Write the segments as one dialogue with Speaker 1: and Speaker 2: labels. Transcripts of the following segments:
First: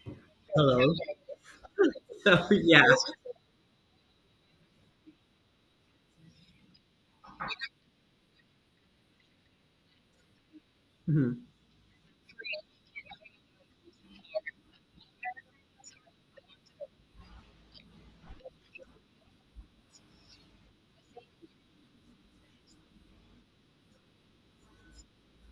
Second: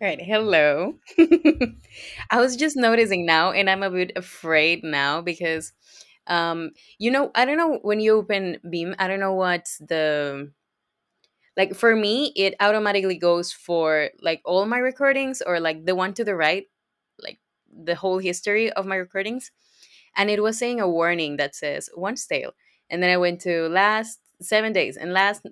Speaker 1: All right.
Speaker 2: Hello.
Speaker 1: Hello.
Speaker 2: So
Speaker 1: I was just
Speaker 2: yeah.
Speaker 1: noticing now, and I'm a bit afraid now because, um, you know, I don't know when you open Beam. I don't know what's the
Speaker 2: Mhm.
Speaker 1: like for me, it automatically goes for like all my recordings or like the one to the right, like the whole history of my recordings. And it was saying a warning that says one stale. And then I went to last 7 days and last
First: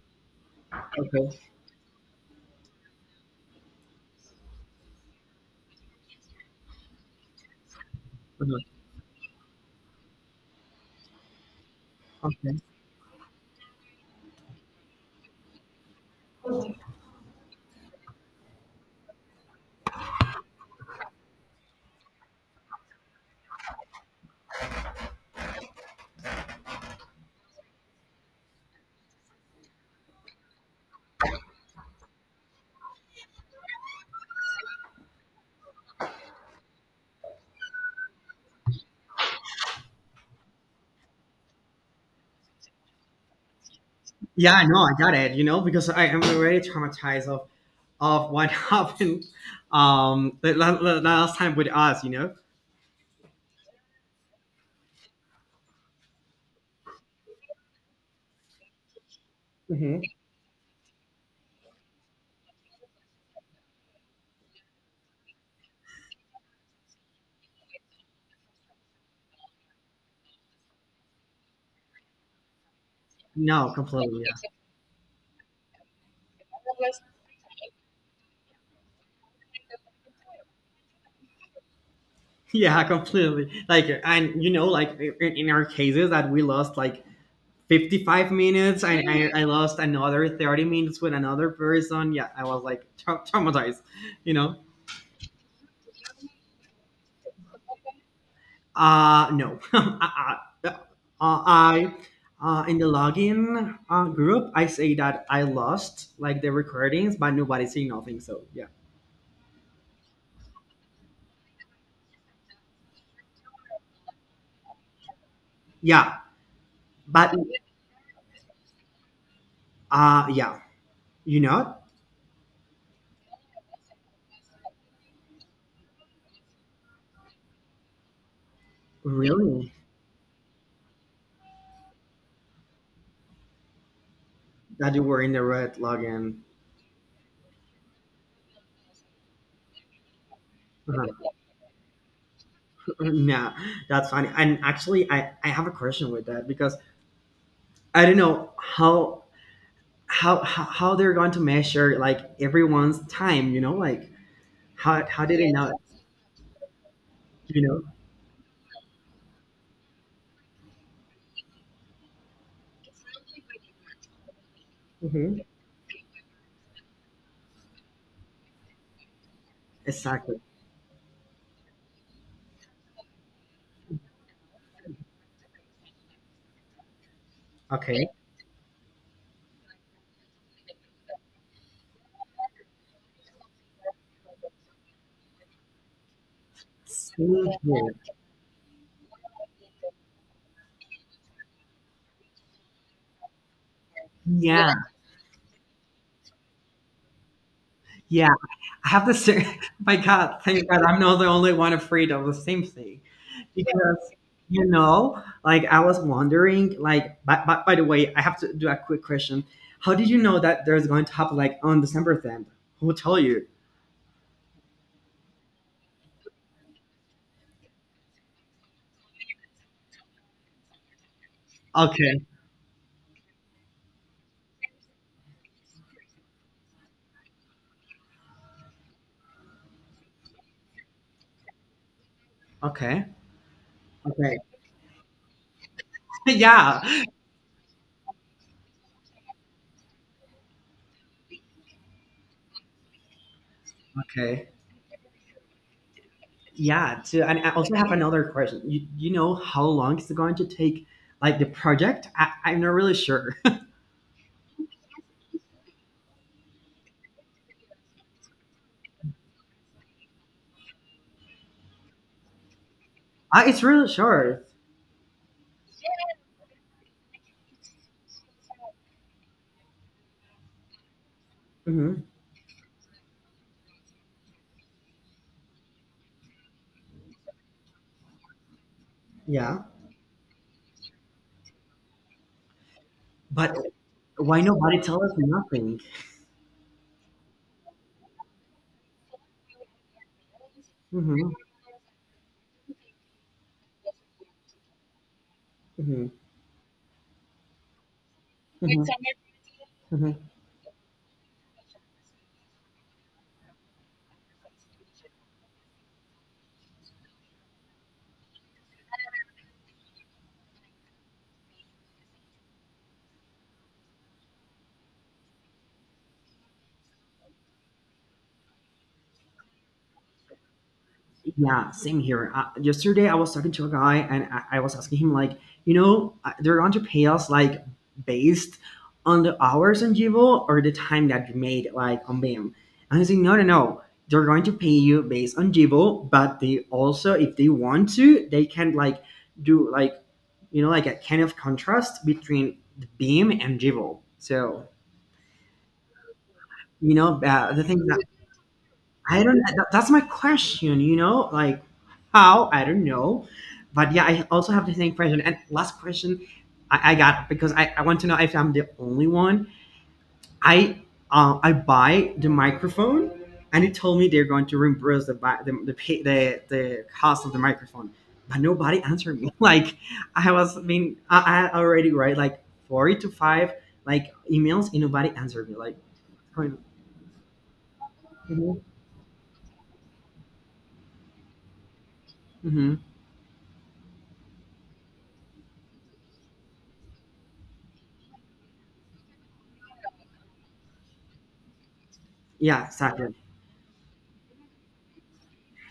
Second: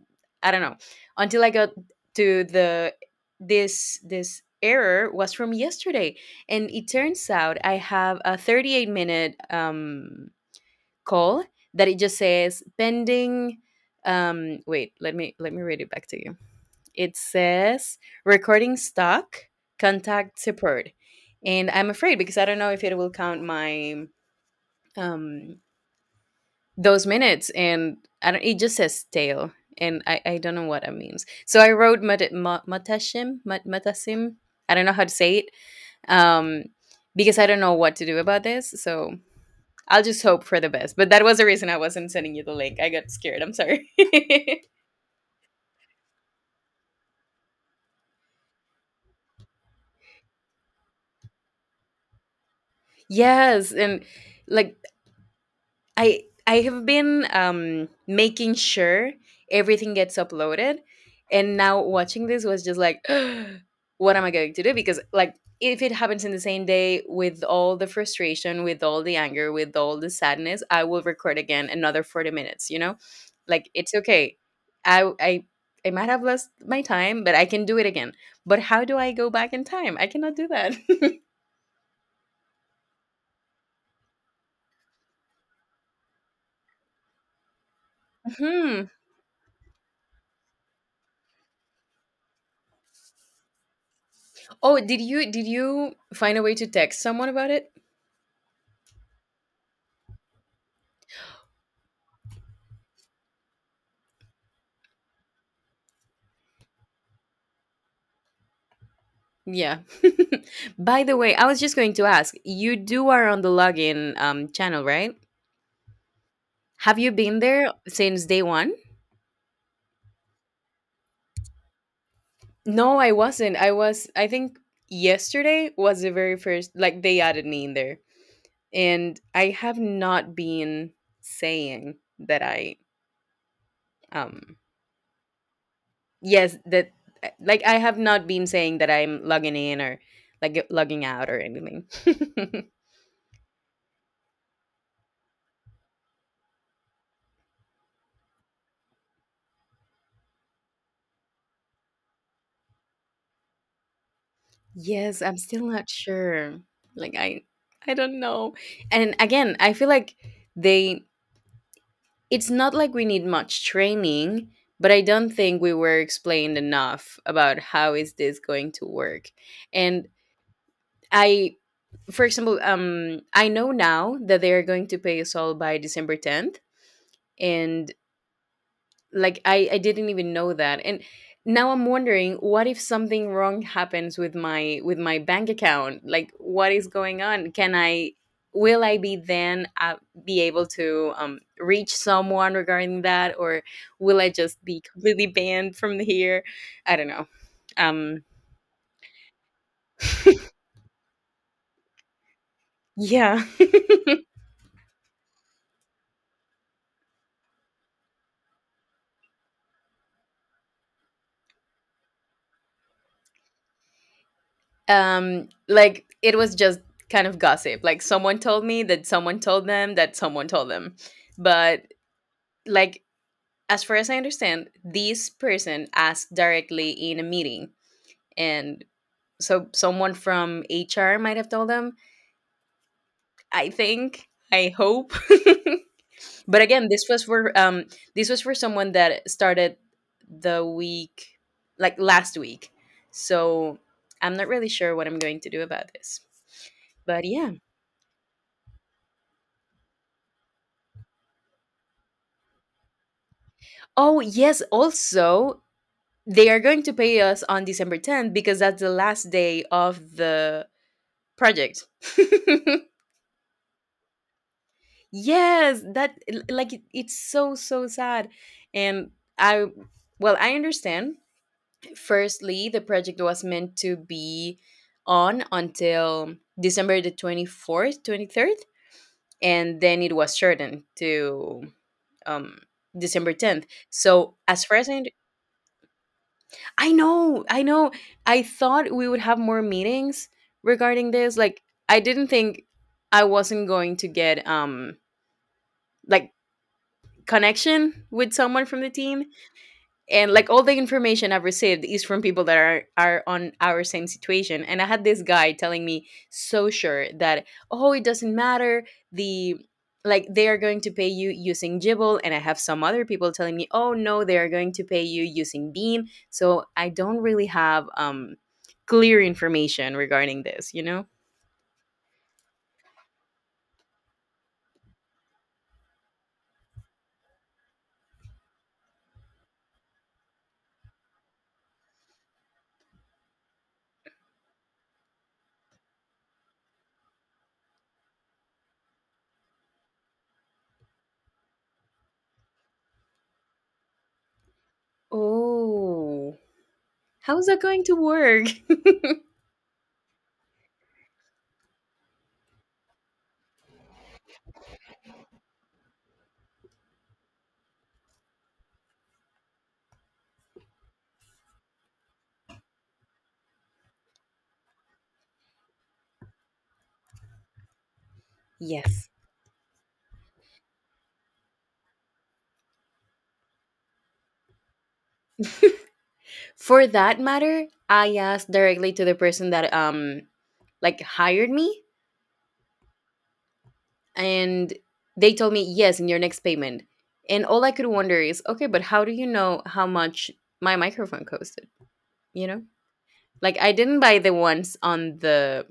Speaker 1: I don't know.
Speaker 2: Okay.
Speaker 1: Until I got to the this error was from yesterday. And it turns out I have a
Speaker 2: Mhm.
Speaker 1: 38 minute call that it just
Speaker 2: Okay.
Speaker 1: says pending. Wait, let me read it back to you. It says recording stock, contact support. And I'm afraid because I don't know if it will count my um those minutes, and I don't, it just says stale, and I don't know what it means. So I wrote Matashim, Matasim. I don't know how to say it. Um because I don't know what to do about this. So I'll just hope for the best. But that was the reason I wasn't sending you the link. I got scared. I'm sorry.
Speaker 2: Yeah, I know. I got it. You know, because I am already traumatized of what happened the, last time with us.
Speaker 1: Yes, and like I have been making sure everything
Speaker 2: Hmm
Speaker 1: gets uploaded, and now watching this was just like what am I going to do, because like if it happens in the same day, with all the frustration, with all the anger, with all the sadness, I will record again another 40 minutes, you know? Like
Speaker 2: No,
Speaker 1: it's
Speaker 2: completely.
Speaker 1: okay,
Speaker 2: Yeah.
Speaker 1: I I might have lost my time, but I can do it again. But how do I go back in time? I cannot do that.
Speaker 2: Yeah, completely. Like, in our cases that we lost 55 minutes
Speaker 1: Hmm.
Speaker 2: and I lost another 30 minutes with another person. Yeah, I was like traumatized, you know.
Speaker 1: Oh, did you find a way to text someone about it?
Speaker 2: No. I, uh, I In the login group, I say that I lost like the recordings, but nobody say nothing. So yeah,
Speaker 1: Yeah. By the way, I was just going to ask, you do are on the login channel, right?
Speaker 2: yeah,
Speaker 1: Have you
Speaker 2: but
Speaker 1: been there since day one?
Speaker 2: yeah, you know,
Speaker 1: No, I wasn't. I was, I think yesterday was the very first, like they added me in there. And I
Speaker 2: really,
Speaker 1: have not been saying that I um
Speaker 2: that you were in the red login.
Speaker 1: yes, that like I have not been saying that I'm logging in or like logging out
Speaker 2: Uh-huh.
Speaker 1: or anything.
Speaker 2: Nah, that's funny. And actually, I have a question with that because I don't know how how they're going to measure like everyone's time. You know, like
Speaker 1: Yes,
Speaker 2: how
Speaker 1: I'm
Speaker 2: did they
Speaker 1: still
Speaker 2: know?
Speaker 1: not sure. Like
Speaker 2: You
Speaker 1: I don't know. And again, I feel like they, it's not like we need much training, but I
Speaker 2: know,
Speaker 1: don't
Speaker 2: hmm
Speaker 1: think we were explained enough about how is this going to work. And
Speaker 2: exactly.
Speaker 1: I, for example, I know now that they are going to pay us all by December 10th, and
Speaker 2: Okay.
Speaker 1: like I didn't even know that. And now I'm wondering, what if something wrong happens with my bank account? Like what is
Speaker 2: It's
Speaker 1: going on? Can
Speaker 2: Thank
Speaker 1: I, will I be then be able to reach someone regarding that, or will I just
Speaker 2: yeah,
Speaker 1: be completely banned from here? I don't know. um
Speaker 2: yeah, yeah. I have the same. My God, thank God, I'm not the only one afraid of the same thing,
Speaker 1: yeah.
Speaker 2: yeah, because you know, like I was wondering, like, but by the way, I have to do a quick question. How did you know that there's going to happen like on December 10th? Who told you?
Speaker 1: Like it was just kind of gossip, like someone told me that someone told them that someone told them. But
Speaker 2: Okay,
Speaker 1: like, as far as I understand, this person asked directly in a meeting, and so someone from HR might have told them.
Speaker 2: okay,
Speaker 1: I think.
Speaker 2: okay.
Speaker 1: I hope. But
Speaker 2: Yeah,
Speaker 1: again, this was for someone that started the week, like last week. So I'm
Speaker 2: okay,
Speaker 1: not really sure what I'm going to do about this.
Speaker 2: yeah. Too,
Speaker 1: But
Speaker 2: and I
Speaker 1: yeah.
Speaker 2: also have another question. You know how long is it going to take? Like the project? I'm not really sure.
Speaker 1: Oh yes. Also, they are going to pay us on December 10th because that's the last day of the project.
Speaker 2: Ah, it's really short,
Speaker 1: Yes, that like it, it's so so sad. And I, well, I understand.
Speaker 2: hmm.
Speaker 1: Firstly, the project was meant to be on until December the 24th, 23rd,
Speaker 2: Yeah.
Speaker 1: and then it was shortened to um December
Speaker 2: But
Speaker 1: 10th. So,
Speaker 2: why
Speaker 1: as far
Speaker 2: nobody
Speaker 1: as I,
Speaker 2: tell us nothing?
Speaker 1: I know, I know, I thought we would have more meetings regarding
Speaker 2: Hmm
Speaker 1: this. Like, I didn't think I wasn't going to get
Speaker 2: hmm hmm
Speaker 1: like connection with someone from the team,
Speaker 2: hmm
Speaker 1: and like all the information I've received is from people that are on our same situation. And I had this guy telling me so sure that, oh, it doesn't matter the like they are going to pay you using Jibble, and I have some other people telling me, "Oh no, they are going to pay you using Beam." So I don't really have clear information regarding this, you know?
Speaker 2: Yeah, same here. Yesterday, I was talking to a guy and I was asking him, like, you know, they're going to pay us like based on the hours on Jivo or the time that you made like on BIM. And he's like, no, no, no. They're going to pay you based on Jivo, but they also, if they want to, they can like do like, you know, like a kind of contrast between the beam and Jivo. So,
Speaker 1: Oh.
Speaker 2: you know,
Speaker 1: How's that
Speaker 2: the thing
Speaker 1: going to work?
Speaker 2: I don't know. That's my question, you know, like how? I don't know. But yeah, I also have the same question. And last question I got because I want to know if I'm the only one. I I buy the microphone and it told me they're going to reimburse the the cost of the microphone. But nobody
Speaker 1: Yes.
Speaker 2: answered me. Like I was being I already write like 40 to 5 like emails and nobody answered me. Like going,
Speaker 1: For that matter, I asked directly to the person that like hired me,
Speaker 2: hmm
Speaker 1: and they told me yes, in your next payment. And all I could wonder is, okay, but how do you know how much my microphone costed? You know?
Speaker 2: yeah, exactly.
Speaker 1: Like I didn't buy the ones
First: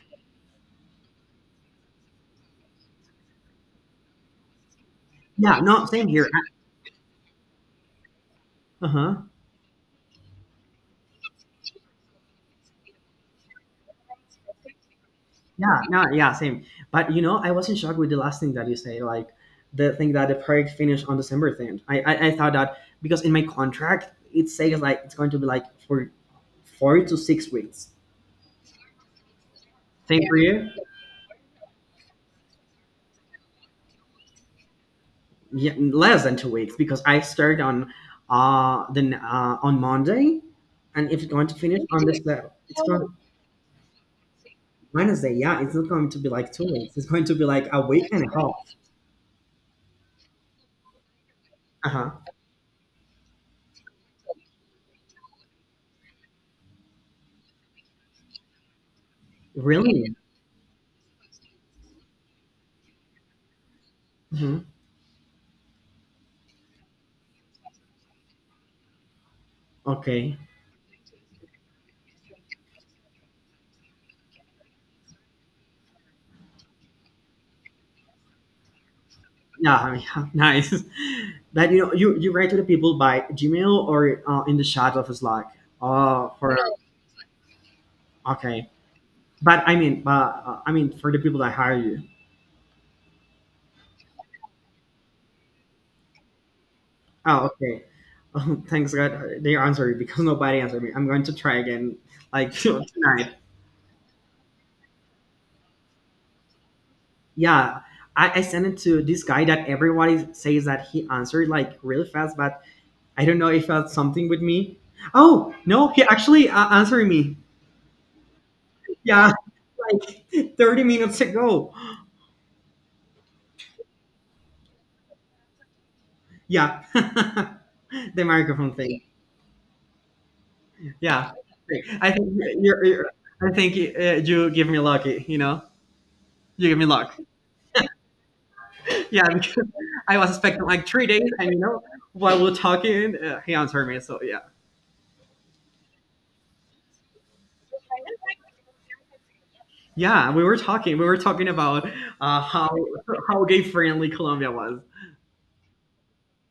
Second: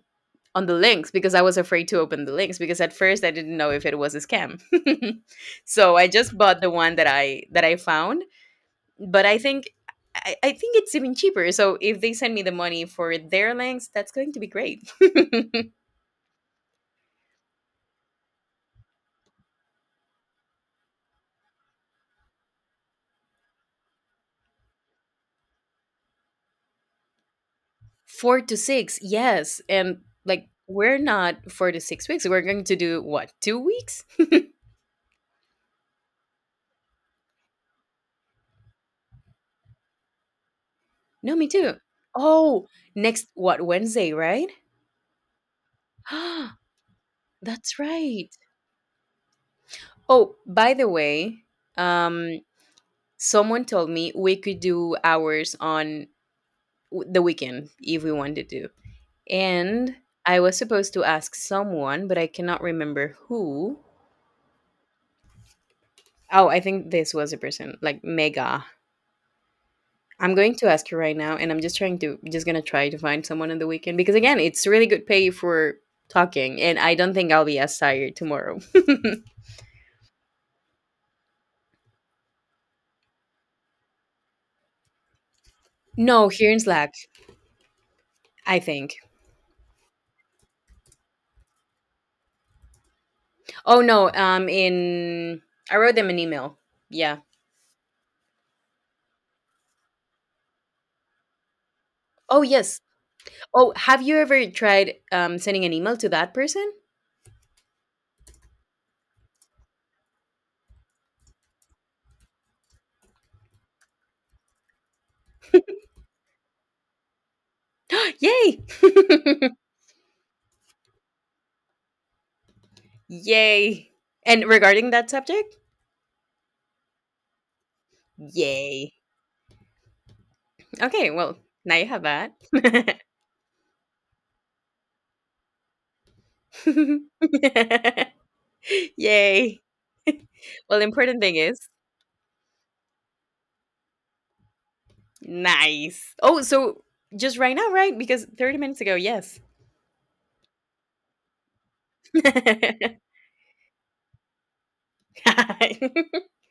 Speaker 1: on the links, because I was afraid to open the links, because at first I didn't know if it was a scam.
Speaker 2: Yeah, no,
Speaker 1: So
Speaker 2: same
Speaker 1: I
Speaker 2: here.
Speaker 1: just bought the one that I found.
Speaker 2: Uh huh.
Speaker 1: But I think I think it's even cheaper. So if they send me the money for their lengths, that's going to be great.
Speaker 2: Yeah, no, yeah, same. But you know, I was in shock with the last thing that you say, like the thing that the project finished on December 10th. I thought that because in my contract it says like it's going to be like for 4 to 6 weeks.
Speaker 1: Four to six, yes. And
Speaker 2: Same for
Speaker 1: like,
Speaker 2: you?
Speaker 1: we're not 4 to 6 weeks. We're going to do what, 2 weeks?
Speaker 2: Yeah, less than 2 weeks because I started on then on Monday, and if it's
Speaker 1: No,
Speaker 2: going
Speaker 1: me
Speaker 2: to
Speaker 1: too.
Speaker 2: finish on this
Speaker 1: Oh,
Speaker 2: it's going
Speaker 1: next what, Wednesday, right?
Speaker 2: Wednesday. Yeah, it's not going to be like 2 weeks. It's going to be like
Speaker 1: That's
Speaker 2: a week and
Speaker 1: right.
Speaker 2: a half.
Speaker 1: Oh, by the way,
Speaker 2: Uh huh.
Speaker 1: um someone told me we could do ours on the weekend if we wanted to. And
Speaker 2: Really?
Speaker 1: I was supposed to ask someone, but I cannot remember who.
Speaker 2: Hmm
Speaker 1: Oh, I think this was a person, like Mega. I'm
Speaker 2: Okay.
Speaker 1: going to ask her right now, and I'm just trying to, just gonna try to find someone on the weekend, because again, it's really good pay for talking, and I don't think I'll be as tired tomorrow.
Speaker 2: Yeah, yeah, nice. But you know, you write to the people by Gmail or in the chat of Slack.
Speaker 1: No, here
Speaker 2: For
Speaker 1: in
Speaker 2: No,
Speaker 1: Slack, I
Speaker 2: okay,
Speaker 1: think.
Speaker 2: but I mean for the people that hire you.
Speaker 1: Oh no, in I wrote them an email. Yeah.
Speaker 2: Oh, okay. Oh, thanks God, they answered me because nobody answered me. I'm going to try again,
Speaker 1: Oh
Speaker 2: like
Speaker 1: yes.
Speaker 2: tonight.
Speaker 1: Oh, have you ever tried sending an email to that person?
Speaker 2: Yeah, I sent it to this guy that everybody says that he answered like really fast, but I don't know if that's something with me. Oh no, he actually answered me.
Speaker 1: Yay!
Speaker 2: Yeah, like 30 minutes ago.
Speaker 1: Yay. And regarding that subject,
Speaker 2: Yeah, the microphone
Speaker 1: yay.
Speaker 2: thing.
Speaker 1: Okay,
Speaker 2: Yeah,
Speaker 1: well, now you have
Speaker 2: I think
Speaker 1: that.
Speaker 2: you're. you're you give me lucky. You know, you give me luck. Yeah, because
Speaker 1: Yay.
Speaker 2: I was expecting
Speaker 1: Well, the
Speaker 2: like three
Speaker 1: important
Speaker 2: days,
Speaker 1: thing
Speaker 2: and you
Speaker 1: is
Speaker 2: know, while we're talking, he answered me. So yeah,
Speaker 1: nice. Oh, so just right now, right? Because 30 minutes ago, yes.
Speaker 2: yeah, we were talking. We were talking about
Speaker 1: You
Speaker 2: uh, how how gay friendly Colombia was.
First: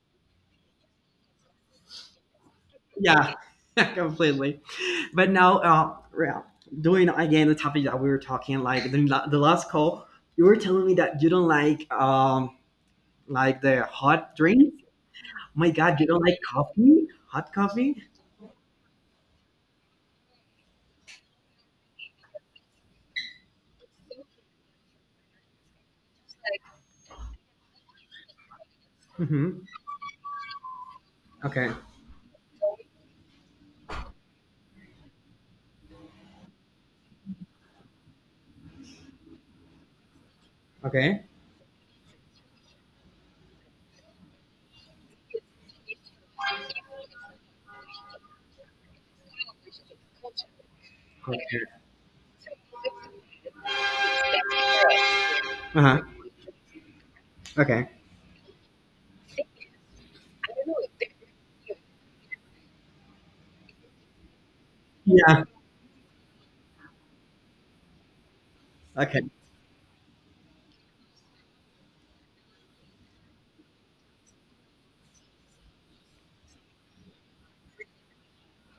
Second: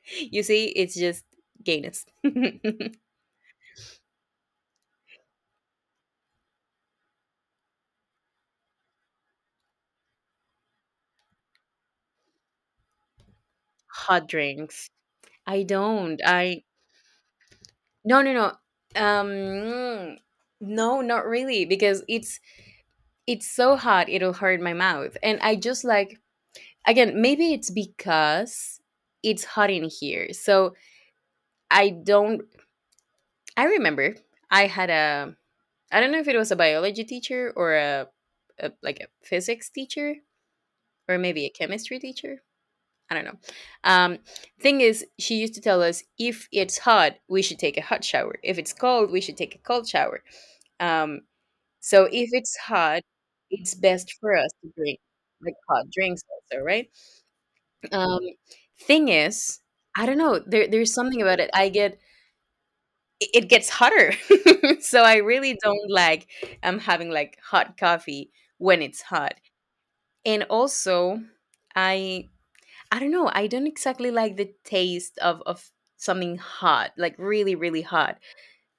Speaker 1: see, it's just gayness.
Speaker 2: Yeah, completely. But now, yeah, doing again the topic that we were talking like the, the last call, you were telling me that you don't like the
Speaker 1: Hot
Speaker 2: hot drink.
Speaker 1: drinks.
Speaker 2: Oh
Speaker 1: I
Speaker 2: my God, you
Speaker 1: don't.
Speaker 2: don't like
Speaker 1: I
Speaker 2: coffee? Hot coffee?
Speaker 1: no. Um no, not really, because it's so hot it'll hurt my mouth, and I just like, again, maybe it's because it's
Speaker 2: Mm-hmm.
Speaker 1: hot in here. So
Speaker 2: Okay.
Speaker 1: I don't, I remember I had a I don't know if it was a biology teacher, or a like a physics teacher, or
Speaker 2: Okay.
Speaker 1: maybe a chemistry teacher, I don't know. um Thing is, she used to tell us, if it's hot we should take a hot shower, if it's cold we should take a cold shower. um
Speaker 2: Okay.
Speaker 1: so if it's hot, it's best for us to drink like
Speaker 2: Uh
Speaker 1: hot
Speaker 2: huh.
Speaker 1: drinks also, right?
Speaker 2: Okay.
Speaker 1: Um, thing is, I don't know, there's something about it. I get it, it gets hotter. So I
Speaker 2: Yeah,
Speaker 1: really don't like I'm having like hot coffee when it's
Speaker 2: okay.
Speaker 1: hot. And also, I I don't know, I don't exactly like the taste of something hot, like really, really hot,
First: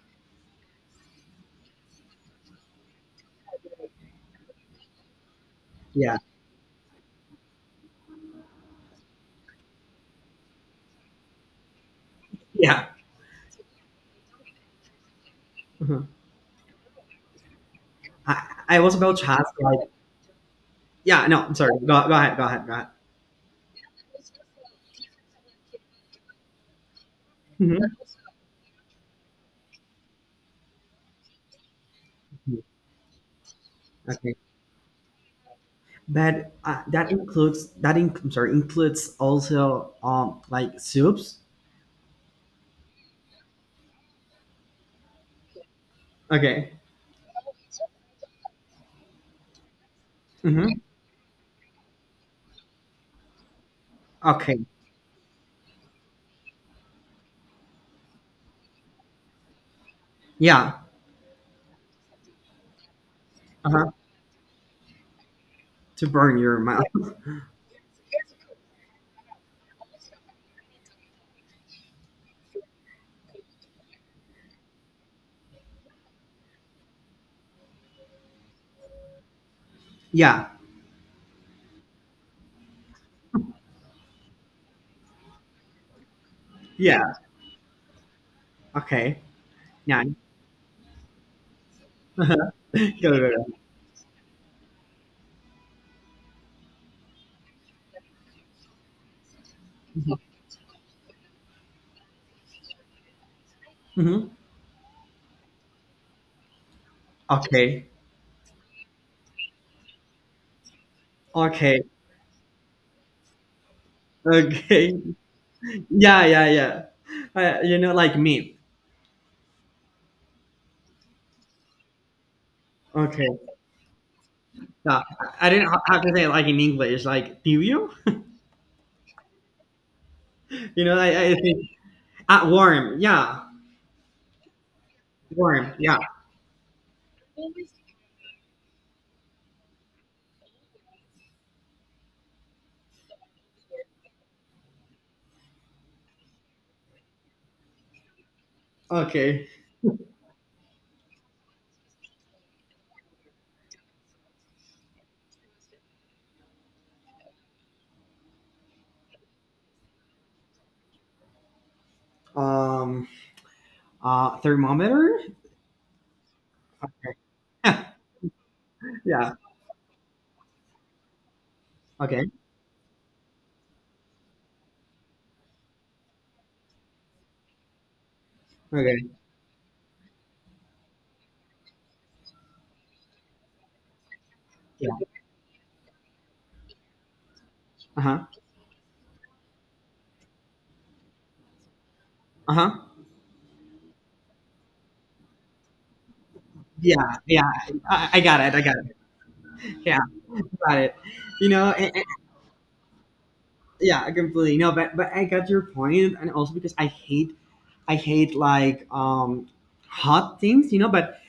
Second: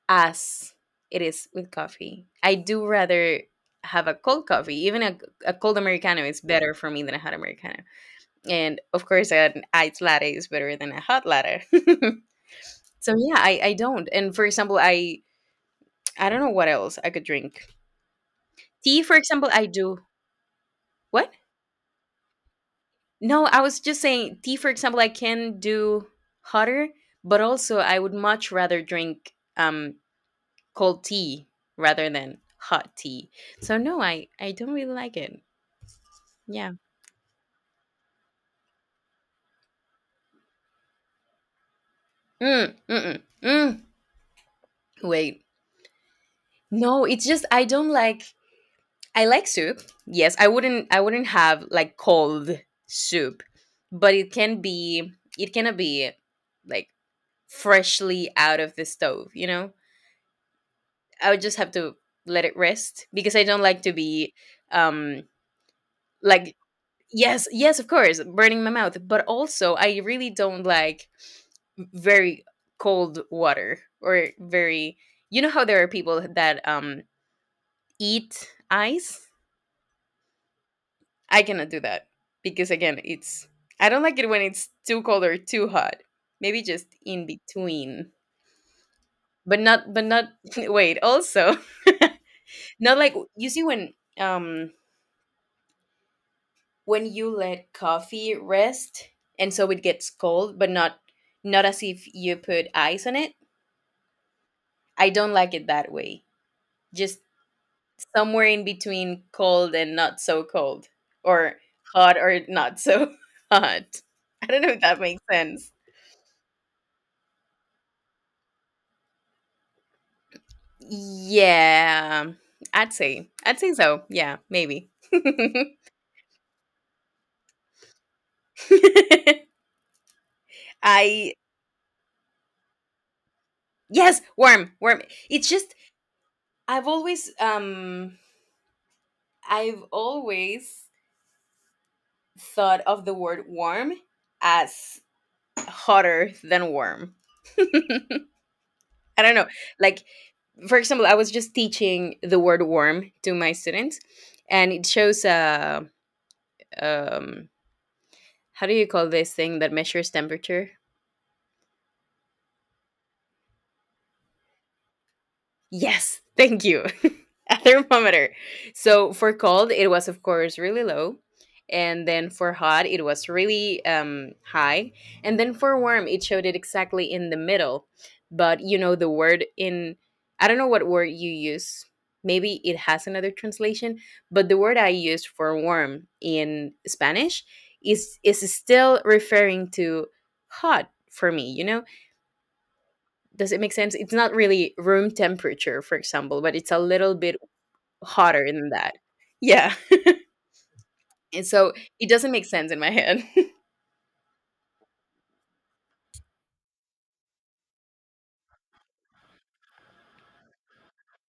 Speaker 1: as it is with coffee. I do rather have a cold coffee. Even a cold
Speaker 2: Yeah,
Speaker 1: Americano is better for me than a hot Americano. And of course, an iced latte is better than a hot latte.
Speaker 2: yeah.
Speaker 1: So yeah, I don't. And for example,
Speaker 2: Mhm.
Speaker 1: I don't know what else I could drink.
Speaker 2: I was
Speaker 1: Tea, for
Speaker 2: about to
Speaker 1: example,
Speaker 2: ask
Speaker 1: I
Speaker 2: like
Speaker 1: do.
Speaker 2: yeah,
Speaker 1: What?
Speaker 2: no, I'm sorry. Go, go ahead, go ahead, go ahead.
Speaker 1: No, I was just saying tea, for example, I can do hotter, but also
Speaker 2: Mhm.
Speaker 1: I would much rather drink cold tea rather than hot tea. So no,
Speaker 2: Okay,
Speaker 1: I don't really like it.
Speaker 2: but
Speaker 1: Yeah.
Speaker 2: that includes that. In, I'm sorry, includes also like soups.
Speaker 1: Mm, mm-mm, mm. Mm. Wait.
Speaker 2: Okay.
Speaker 1: No, it's just I don't like, I like soup. Yes, I
Speaker 2: Mm-hmm.
Speaker 1: wouldn't, I wouldn't have like cold soup, but it
Speaker 2: Okay,
Speaker 1: can be, it cannot be like freshly out of the stove, you know?
Speaker 2: yeah.
Speaker 1: I would just have to let it rest, because I don't
Speaker 2: Uh
Speaker 1: like
Speaker 2: huh.
Speaker 1: to be um
Speaker 2: To burn
Speaker 1: like
Speaker 2: your mouth.
Speaker 1: yes, yes, of course, burning my mouth, but also I really don't like very cold water, or very, you know how there are people that eat ice?
Speaker 2: Yeah,
Speaker 1: I cannot do that, because again, it's I don't like it when it's too cold or too hot. Maybe just
Speaker 2: yeah.
Speaker 1: in between,
Speaker 2: Okay.
Speaker 1: but not,
Speaker 2: Yeah.
Speaker 1: but not wait. Also,
Speaker 2: Go,
Speaker 1: not
Speaker 2: go,
Speaker 1: like you
Speaker 2: go.
Speaker 1: see um when you let coffee rest and so it gets
Speaker 2: Mhm,
Speaker 1: cold, but not not as if you put ice on it.
Speaker 2: mhm.
Speaker 1: I don't like it that way. Just
Speaker 2: Okay.
Speaker 1: somewhere in between cold and not so cold, or
Speaker 2: Okay.
Speaker 1: hot or not so hot. I don't know if
Speaker 2: Okay.
Speaker 1: that makes sense.
Speaker 2: Yeah, yeah, yeah. You know, like me.
Speaker 1: Yeah, I'd
Speaker 2: Okay.
Speaker 1: say. I'd say so. Yeah, maybe.
Speaker 2: Yeah. I didn't have to say it like in English. Like, do you? You know, I
Speaker 1: I
Speaker 2: think at warm. Yeah.
Speaker 1: yes, worm, worm. It's
Speaker 2: Warm.
Speaker 1: just
Speaker 2: Yeah.
Speaker 1: I've always um I've always thought of the word worm as hotter than worm. I don't
Speaker 2: Okay.
Speaker 1: know. Like for example, I was just teaching the word worm to my students and it shows a um how do you call this thing that measures temperature?
Speaker 2: Um. Thermometer.
Speaker 1: Yes, thank you. A
Speaker 2: Okay.
Speaker 1: thermometer. So
Speaker 2: Yeah.
Speaker 1: for cold, it was of course really low, and
Speaker 2: Okay.
Speaker 1: then for hot, it was really high, and then for warm, it showed it exactly in the middle. But you know
Speaker 2: Okay.
Speaker 1: the word I don't know what word you use. Maybe it has another translation, but the word I
Speaker 2: Yeah.
Speaker 1: used for warm in Spanish
Speaker 2: Uh
Speaker 1: is
Speaker 2: huh.
Speaker 1: is still referring to hot for me. You know,
Speaker 2: Uh huh.
Speaker 1: does it make sense? It's not really room temperature, for example, but it's a
Speaker 2: Yeah.
Speaker 1: little bit
Speaker 2: Yeah. I got
Speaker 1: hotter
Speaker 2: it. I
Speaker 1: than
Speaker 2: got
Speaker 1: that.
Speaker 2: it.
Speaker 1: Yeah.
Speaker 2: Yeah. Got it.
Speaker 1: And
Speaker 2: You
Speaker 1: so
Speaker 2: know.
Speaker 1: it doesn't make sense in my head.
Speaker 2: Yeah. Completely. No. But I got your point, and also because I hate like hot things, you know. But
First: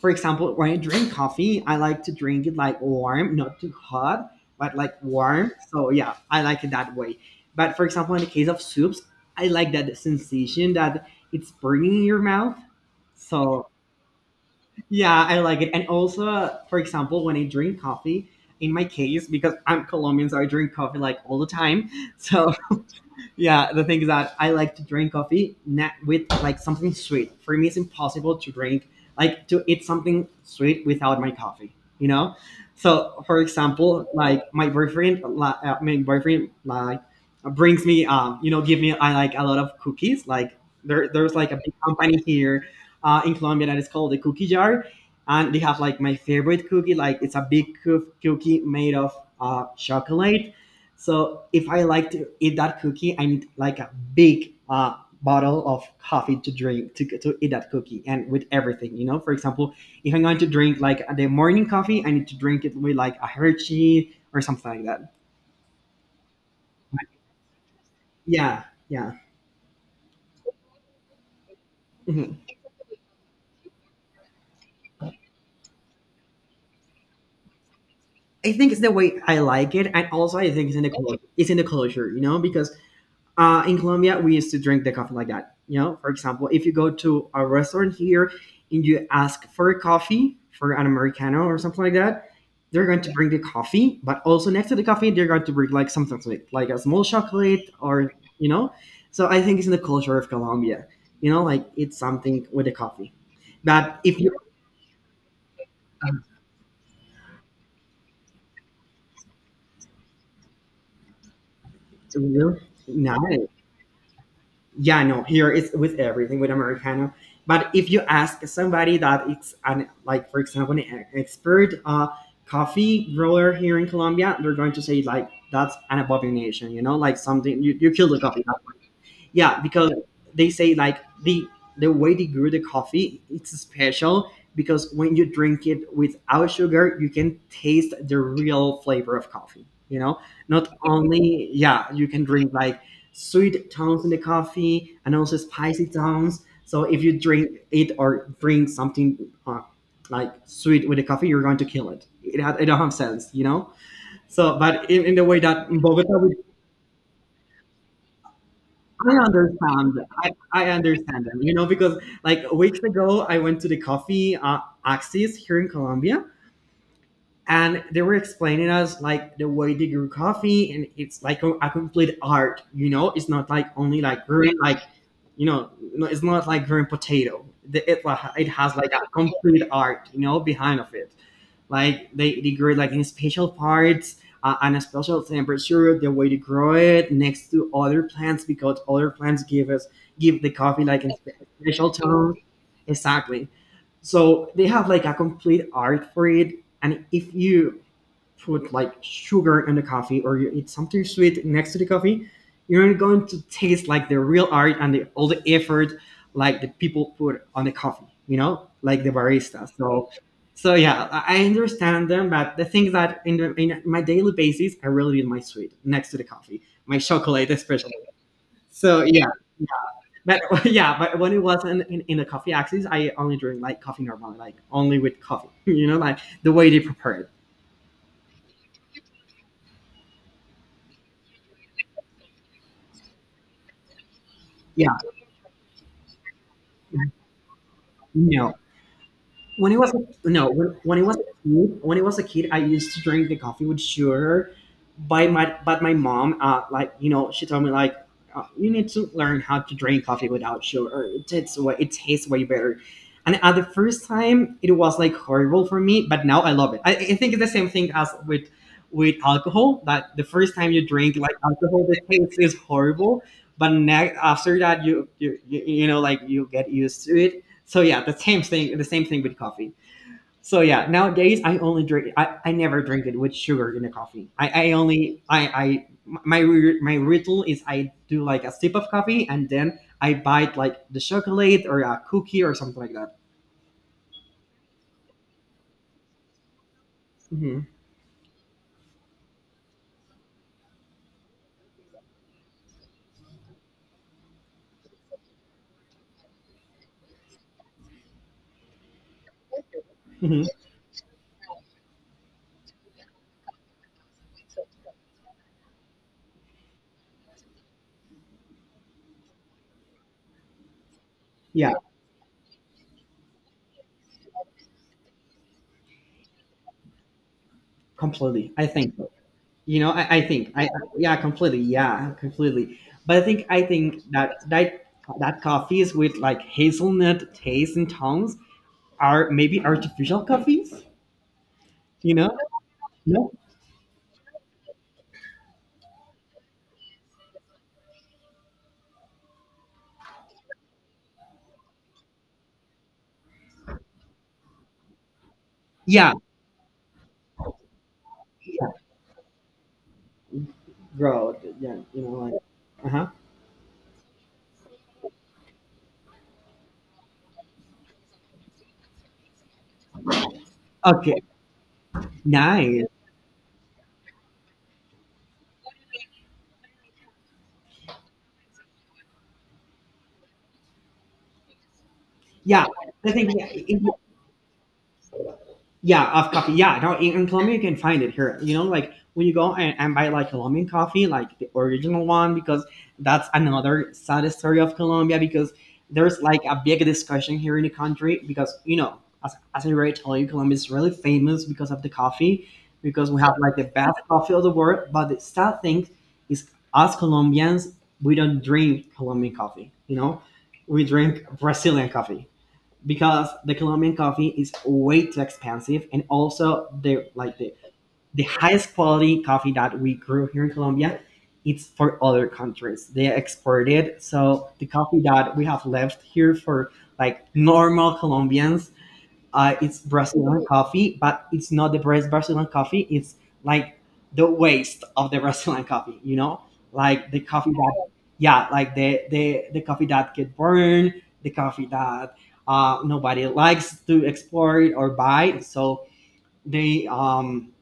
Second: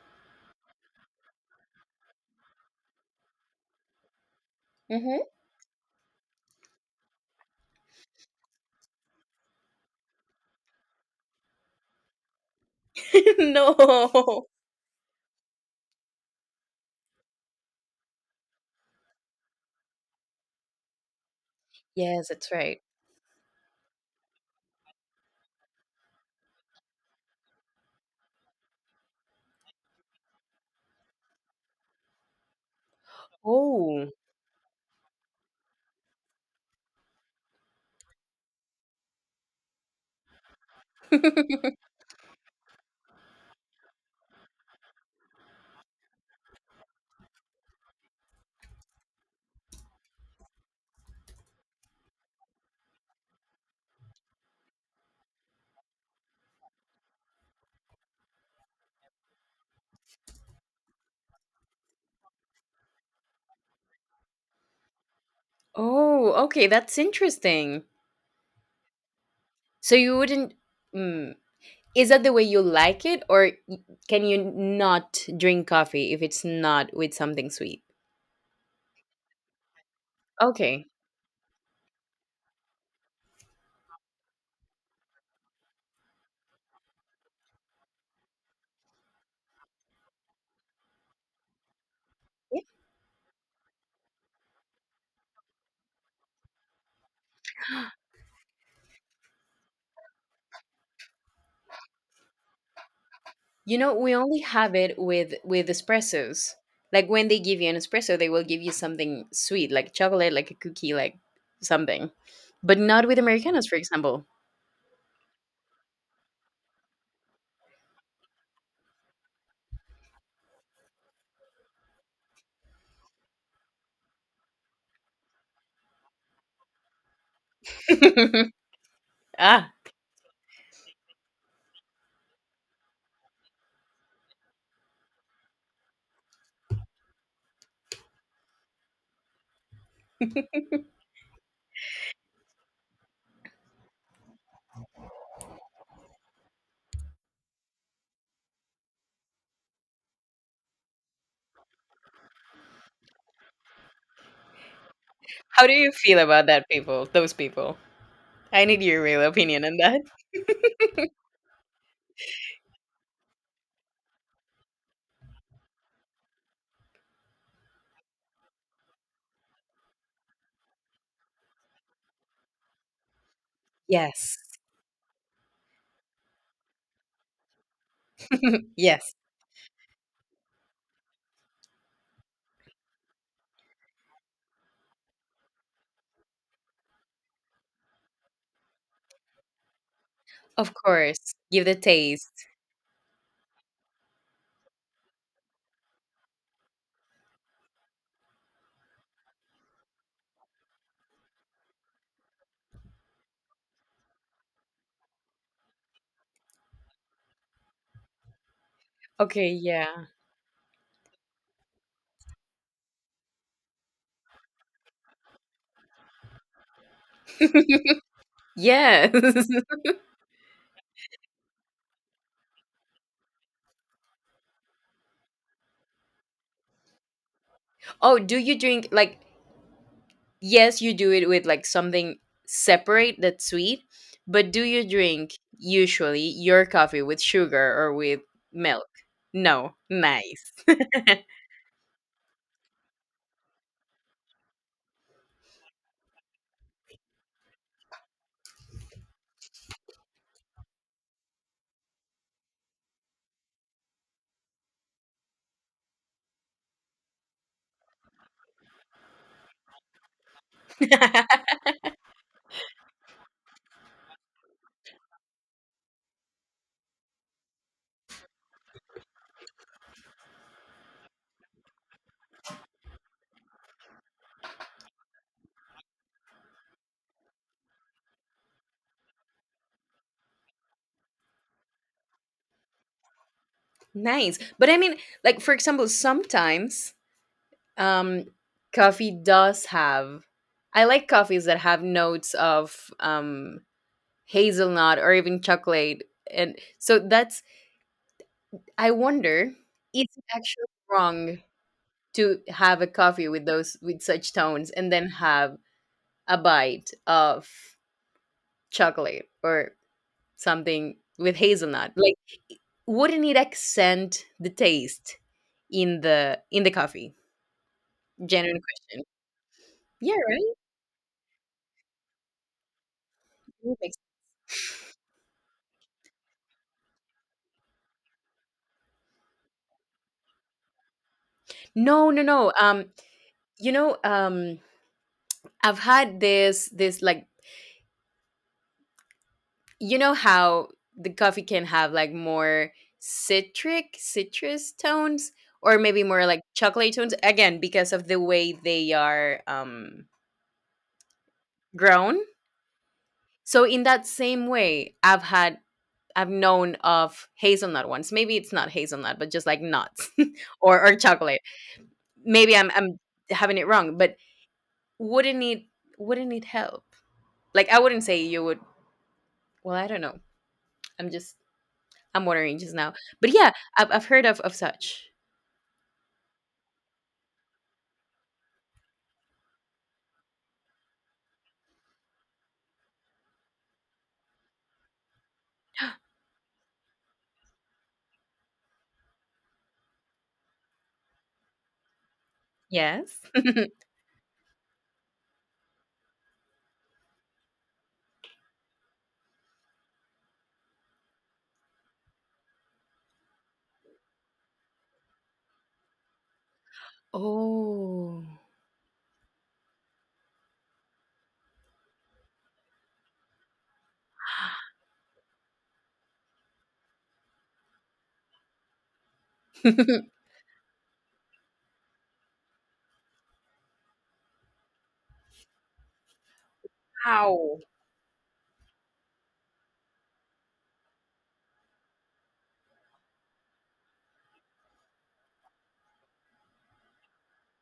Speaker 2: for example, when I drink coffee, I like to drink it like warm, not too hot, but like
Speaker 1: Mhm.
Speaker 2: warm. So yeah, I like it that way. But for example, in the case of soups, I like that sensation that it's burning in your mouth. So
Speaker 1: No.
Speaker 2: yeah, I like it. And also, for example, when I drink coffee, in my case, because I'm Colombian, so I drink coffee like all the time.
Speaker 1: Yes, that's
Speaker 2: So
Speaker 1: right.
Speaker 2: yeah, the thing is that I like to drink coffee na with like something sweet. For me, it's impossible to drink like to eat something sweet without my coffee. You know, so for example,
Speaker 1: Oh.
Speaker 2: like my boyfriend, my boyfriend like brings me, you know, give me I like a lot of cookies. Like there's like a big company here in Colombia that is called the Cookie Jar, and they have like my favorite cookie. Like it's a big cookie made of chocolate so if I like to eat that cookie, I need like a big bottle of coffee to drink to eat that cookie and with everything, you know. For example, if I'm going to drink like the morning coffee, I need to drink it with like a Hershey or something like that.
Speaker 1: Oh, okay, that's interesting.
Speaker 2: Yeah, yeah.
Speaker 1: So you wouldn't, mm, is that the
Speaker 2: Mhm.
Speaker 1: way you like it, or can you not drink coffee if it's not with something sweet?
Speaker 2: I think it's the way I like it, and also I think it's in
Speaker 1: Okay.
Speaker 2: the culture. It's in the culture, you know, because uh, in Colombia, we used to drink the coffee like that. You know, for example, if you go to a restaurant here and you ask for a coffee, for an Americano or something like that, they're going to bring the coffee, but also next to the coffee, they're going to bring like something sweet, like a small chocolate or, you know. So I think it's in the culture of Colombia, you know, like it's something with the coffee.
Speaker 1: You
Speaker 2: But
Speaker 1: know, we
Speaker 2: if you,
Speaker 1: only have it with espressos. Like when they give you an espresso, they will give you something sweet, like chocolate, like a cookie, like something.
Speaker 2: you know,
Speaker 1: But not with
Speaker 2: nice.
Speaker 1: Americanos, for example.
Speaker 2: Yeah, no, here is with everything with Americano. But if you ask somebody that it's an, like, for example, an expert coffee grower here in Colombia, they're going to say like that's an abomination, you know, like something you kill the coffee. Yeah,
Speaker 1: ah,
Speaker 2: because they say like the the way they grew the coffee, it's special because when you drink it without sugar, you can taste the real flavor of coffee. You know, not only yeah, you can drink like sweet tones in the coffee and also spicy tones. So if you drink it or drink something uh, like sweet with the coffee, you're going to kill it. It, it don't have sense, you know. So, but in the way
Speaker 1: how
Speaker 2: that
Speaker 1: do
Speaker 2: in
Speaker 1: you feel
Speaker 2: Bogota
Speaker 1: about that people, those people? I need your
Speaker 2: I
Speaker 1: real opinion on
Speaker 2: understand.
Speaker 1: that.
Speaker 2: I understand them, you know, because like weeks ago, I went to the coffee Axis here in Colombia, and they were explaining us like the way they grew coffee, and it's like a complete art, you know. It's not like only like
Speaker 1: Yes.
Speaker 2: growing like, you know, no, it's not like growing potato. The, it has like a
Speaker 1: Yes.
Speaker 2: complete art, you know, behind of it like they grow it like in special parts and a special temperature, the way to grow it next to other plants because other plants give the
Speaker 1: Of
Speaker 2: coffee like a
Speaker 1: course. Give the
Speaker 2: special
Speaker 1: taste.
Speaker 2: tone. Exactly, so they have like a complete art for it. And if you put like sugar in the coffee or you eat something sweet next to the coffee, you're going to taste like the real art and all the effort like the people put on the coffee, you know, like the
Speaker 1: Okay,
Speaker 2: barista.
Speaker 1: yeah.
Speaker 2: So yeah, I understand them, but the thing is that in my daily basis, I really need my sweet next to the coffee, my chocolate especially. So
Speaker 1: Yes.
Speaker 2: yeah, but yeah, but when it was in the coffee axis, I only drink like coffee normally, like only with coffee, you know, like the way they prepare it.
Speaker 1: Oh, do you drink like, yes, you do it with like something separate that's sweet, but do you
Speaker 2: Yeah.
Speaker 1: drink usually your coffee with sugar or with
Speaker 2: No.
Speaker 1: milk?
Speaker 2: When
Speaker 1: No,
Speaker 2: he was a, no,
Speaker 1: nice.
Speaker 2: when he was a kid, I used to drink the coffee with sugar. By my but my mom, like you know, she told me like you need to learn how to drink coffee without sugar. It tastes way— it tastes way better. And at the first time, it was like horrible for me, but now I love it. I think it's the same thing as with alcohol. That the first time you drink like alcohol, the taste is horrible, but after that you know, like, you get used to it. So yeah, the same thing with coffee. So yeah, nowadays I only drink. I never drink it with sugar in the coffee. I only I my my ritual is I do like a sip of coffee and then I bite like the chocolate or a cookie or something like that.
Speaker 1: Nice. But I mean, like for example, sometimes
Speaker 2: hmm
Speaker 1: um coffee does have, I like coffees that have notes of hazelnut or even chocolate, and so that's, I wonder, is it
Speaker 2: hmm
Speaker 1: actually wrong to have a coffee with those, with such tones, and then have a bite of chocolate or something with
Speaker 2: Yeah,
Speaker 1: hazelnut? Like, wouldn't it accent the taste in the coffee?
Speaker 2: completely.
Speaker 1: Genuine
Speaker 2: I think
Speaker 1: question.
Speaker 2: so. You know, I,
Speaker 1: Yeah,
Speaker 2: I think
Speaker 1: right.
Speaker 2: I yeah, completely. Yeah, completely. But I
Speaker 1: It makes—
Speaker 2: think that that coffees with like hazelnut taste and tones are maybe artificial coffees.
Speaker 1: no,
Speaker 2: You
Speaker 1: no,
Speaker 2: know.
Speaker 1: no,
Speaker 2: No?
Speaker 1: you know um I've had this, like, you know how the coffee can have like more citric citrus tones, or maybe
Speaker 2: Yeah.
Speaker 1: more like chocolate tones, again because of the way
Speaker 2: Yeah.
Speaker 1: they are
Speaker 2: Road. Yeah, you know,
Speaker 1: grown.
Speaker 2: like, uh huh.
Speaker 1: So in that same way I've known of hazelnut ones. Maybe it's not hazelnut, but just like nuts, or
Speaker 2: Okay.
Speaker 1: chocolate. Maybe i'm
Speaker 2: Nice.
Speaker 1: i'm having it wrong, but wouldn't it wouldn't it help? Like, I wouldn't say you would— well, I don't know. i'm just I'm wondering
Speaker 2: Yeah.
Speaker 1: just now.
Speaker 2: I
Speaker 1: But
Speaker 2: think, yeah.
Speaker 1: yeah, I've heard of such.
Speaker 2: Yeah, of coffee. Yeah, no, in Colombia you can find it here. You know, like when you go and buy like Colombian coffee, like the original one. Because that's another sad story of Colombia, because there's like a big discussion here in the country, because you know, as I already told you, Colombia is really famous because of the coffee, because
Speaker 1: Yes.
Speaker 2: we have like the best coffee of the world. But the sad thing is, us Colombians, we don't drink Colombian coffee. You know, we drink Brazilian coffee, because the Colombian coffee is way too expensive, and also the like the
Speaker 1: Oh.
Speaker 2: highest quality coffee that we grew here in Colombia, it's for other countries. They exported, so the coffee that we have left here for like normal Colombians, it's Brazilian coffee, but it's not the best Brazilian coffee. It's like the waste of the Brazilian coffee. You know, like the
Speaker 1: How?
Speaker 2: coffee that— yeah, like the coffee that get burned, the coffee that nobody likes to export or buy. So they—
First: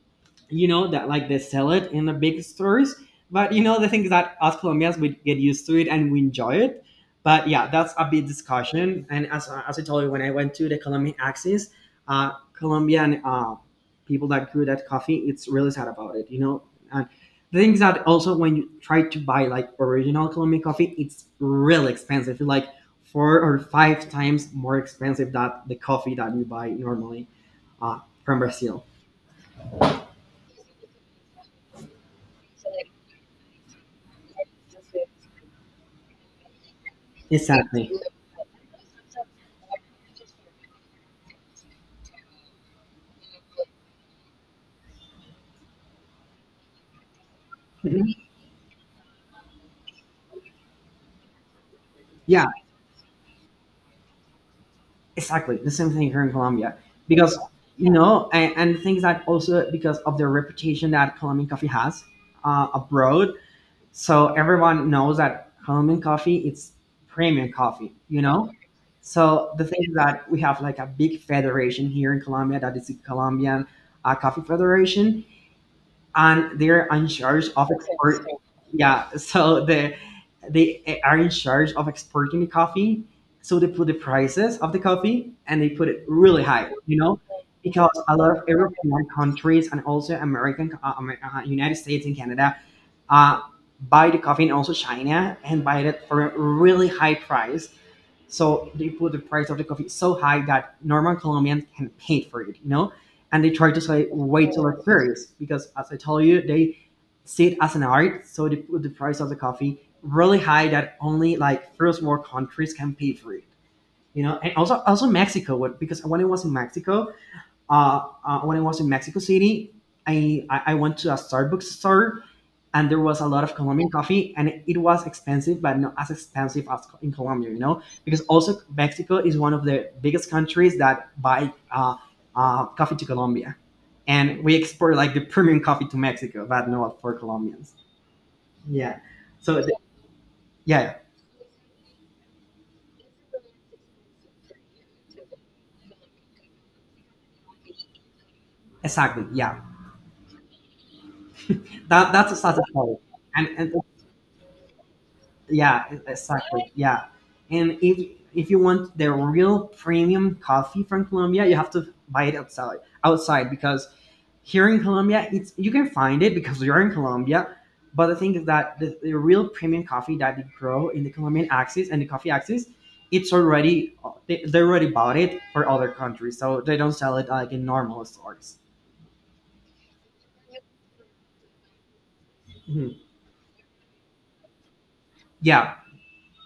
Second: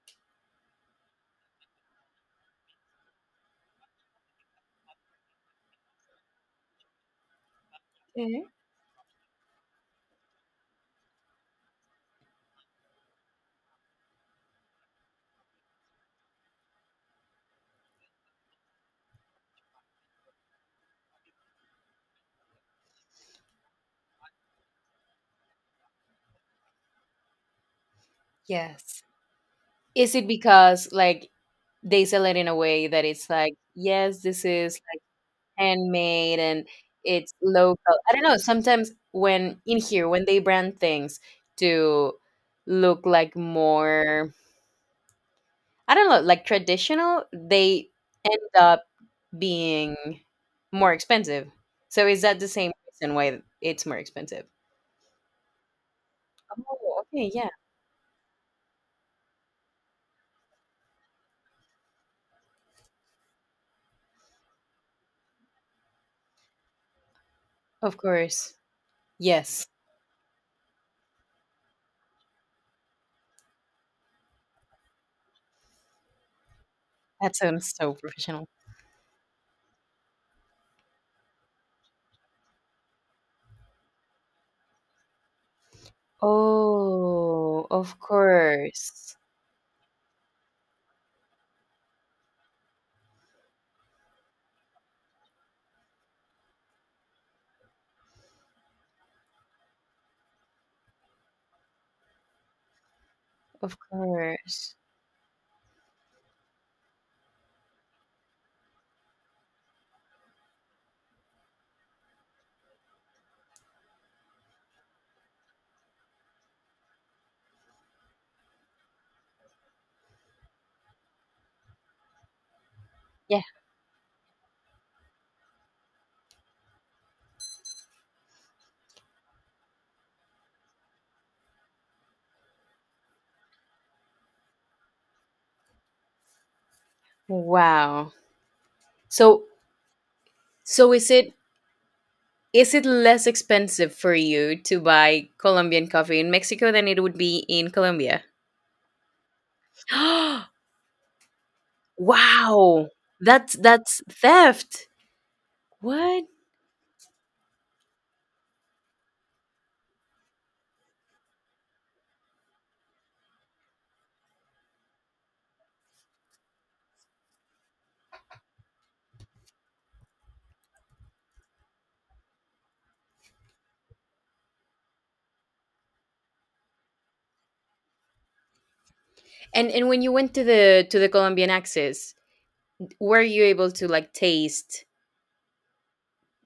Speaker 2: you know, that like they sell it in the big stores. But you know, the thing is that as Colombians we get used to it and we enjoy it. But yeah, that's a big
Speaker 1: Okay.
Speaker 2: discussion. And as I told you, when I went to the Colombian axis, Colombian, people that grew that coffee, it's really sad about it, you know. And the thing is that also when you try to buy like original Colombian coffee, it's really expensive. It's like four or five times more expensive than the coffee that you buy normally, uh, from Brazil.
Speaker 1: Yes. Is it because like they sell it in a way that it's like, yes, this is like handmade and it's local?
Speaker 2: Exactly.
Speaker 1: I don't know. Sometimes when in here, when they brand things to look like more, I don't know, like traditional, they end up being more expensive. So is that
Speaker 2: Yeah,
Speaker 1: the same reason why it's more expensive?
Speaker 2: exactly. The same thing here in Colombia.
Speaker 1: Oh, okay.
Speaker 2: Because,
Speaker 1: Yeah.
Speaker 2: you know, and the that also because of the reputation that Colombian coffee has, abroad. So everyone knows that Colombian coffee it's premium coffee,
Speaker 1: Of
Speaker 2: you know?
Speaker 1: course.
Speaker 2: So the
Speaker 1: Yes.
Speaker 2: thing is that we have like a big federation here in Colombia that is the Colombian, Coffee Federation. And they're in
Speaker 1: That
Speaker 2: charge of
Speaker 1: sounds so
Speaker 2: export.
Speaker 1: professional.
Speaker 2: Yeah, so they are in charge of exporting the coffee. So they put the prices of the coffee and they put it really high, you know,
Speaker 1: Oh,
Speaker 2: because
Speaker 1: of
Speaker 2: a lot of European
Speaker 1: course.
Speaker 2: countries, and also American, United States and Canada, uh, buy the coffee, and also China, and buy it for a really high price. So they put the price of the coffee so high that normal Colombians can pay for it, you know? And they try
Speaker 1: Of
Speaker 2: to say way too
Speaker 1: course.
Speaker 2: luxurious because, as I told you, they see it as an art. So they put the price of the coffee really high that only like first world countries can pay for it, you know? And also, also Mexico, because when I was in Mexico, uh, when I was in Mexico City, I went to a Starbucks store and there was a
Speaker 1: Yeah.
Speaker 2: lot of Colombian coffee, and it was expensive, but not as expensive as in Colombia, you know, because also Mexico is one of the biggest countries that buy, coffee to Colombia, and we export like the premium coffee to Mexico, but not for Colombians.
Speaker 1: Wow.
Speaker 2: Yeah.
Speaker 1: So
Speaker 2: So th-
Speaker 1: so
Speaker 2: yeah,
Speaker 1: is it, is it less expensive for you to buy Colombian coffee in Mexico than it would be in Colombia?
Speaker 2: exactly. Yeah, that that's a
Speaker 1: Wow.
Speaker 2: satisfying, and
Speaker 1: That's
Speaker 2: and
Speaker 1: that's theft.
Speaker 2: yeah,
Speaker 1: What?
Speaker 2: exactly. Yeah, and if you want the real premium coffee from Colombia, you have to buy it outside— outside. Because here in Colombia, it's— you can find it because you're in Colombia. But the thing is that the real premium coffee that they grow in the Colombian axis and the coffee axis, it's already— they already bought it for other countries, so they don't sell it like in normal stores.
Speaker 1: And when you went to the, to the Colombian Axis,
Speaker 2: Mhm.
Speaker 1: were you able to like taste
Speaker 2: Yeah,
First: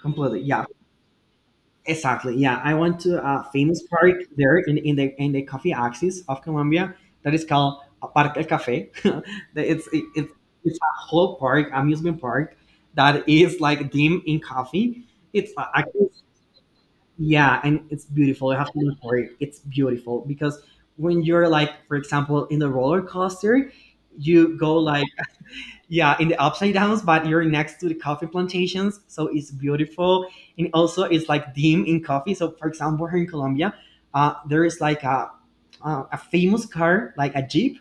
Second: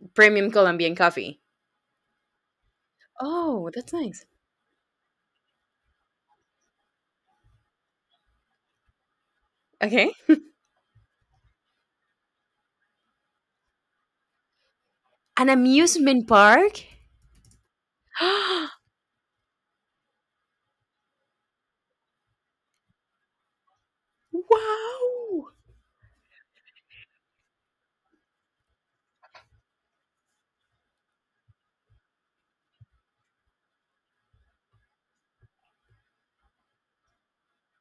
Speaker 2: completely.
Speaker 1: premium
Speaker 2: Yeah,
Speaker 1: Colombian coffee?
Speaker 2: exactly. Yeah, I went to a
Speaker 1: Oh,
Speaker 2: famous
Speaker 1: that's
Speaker 2: park
Speaker 1: nice.
Speaker 2: there in the coffee axis of Colombia that is called Parque El Café. The- it's it,
Speaker 1: Okay.
Speaker 2: it's it's a whole park, amusement park that is like dim in coffee.
Speaker 1: An
Speaker 2: Actually,
Speaker 1: amusement park?
Speaker 2: yeah, and it's beautiful. You have to look for it. It's beautiful because when you're like, for example, in the roller coaster, you go like—
Speaker 1: Wow.
Speaker 2: yeah, in the upside downs, but you're next to the coffee plantations, so it's beautiful. And also it's like dim in coffee. So for example, here in Colombia, there is like a famous car, like a jeep,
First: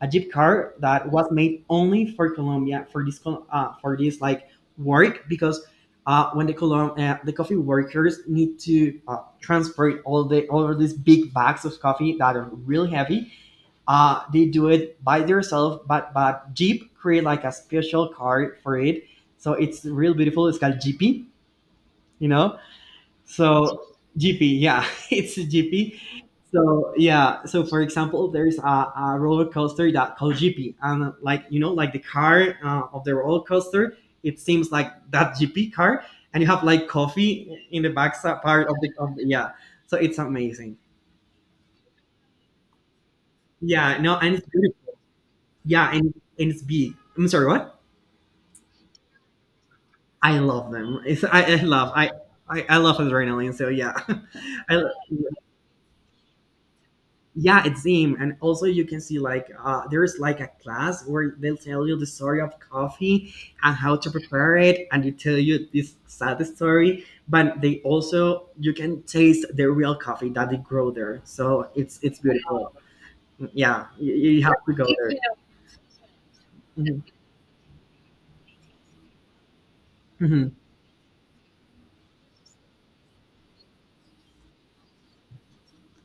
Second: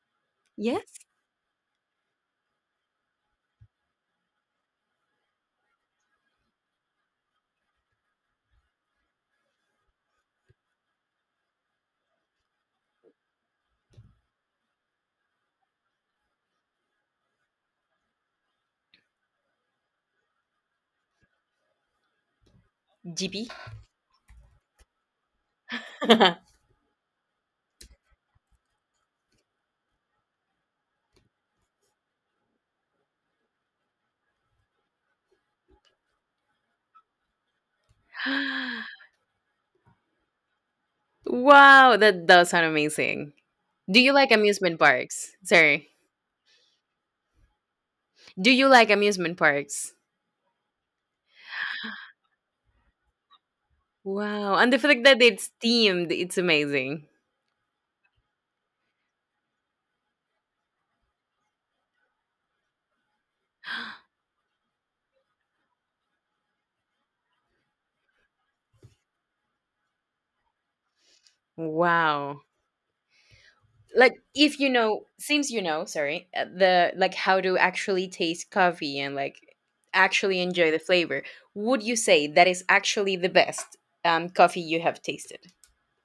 Speaker 2: a jeep car,
Speaker 1: Yes,
Speaker 2: that was made only for Colombia, for this for this like work. Because when the the coffee workers need to transport all the all of these big bags of coffee that are really heavy, they do it by themselves, but— but Jeep create like a special car for it. So it's real beautiful. It's called GP, you know.
Speaker 1: GP.
Speaker 2: So GP, yeah, it's GP. So yeah, so for example, there's a roller coaster that called GP, and like you know, like the car, of the roller coaster, it seems like that GP car, and you have like coffee in the back side part of of the— yeah. So it's amazing.
Speaker 1: Wow, that does sound amazing.
Speaker 2: Yeah,
Speaker 1: Do you
Speaker 2: no,
Speaker 1: like
Speaker 2: and it's
Speaker 1: amusement
Speaker 2: beautiful.
Speaker 1: parks? Sorry.
Speaker 2: Yeah, and, and it's big. I'm sorry, what?
Speaker 1: Do you like amusement parks?
Speaker 2: I love them. It's, I love adrenaline. So yeah,
Speaker 1: Wow. And
Speaker 2: I,
Speaker 1: the
Speaker 2: lo-—
Speaker 1: fact that it's themed, it's amazing.
Speaker 2: yeah, it's him. And also you can see like, there's like a class where they'll tell you the story of coffee and how to prepare it, and they tell you this sad story. But they also— you can taste the real coffee that they grow there. So it's— it's
Speaker 1: Wow.
Speaker 2: beautiful. Yeah,
Speaker 1: Like
Speaker 2: you have
Speaker 1: if you
Speaker 2: to go
Speaker 1: know,
Speaker 2: there.
Speaker 1: since you know, sorry, the, like, how to actually taste coffee and like actually
Speaker 2: Mhm.
Speaker 1: enjoy the flavor, would you say that is actually the best coffee you have tasted?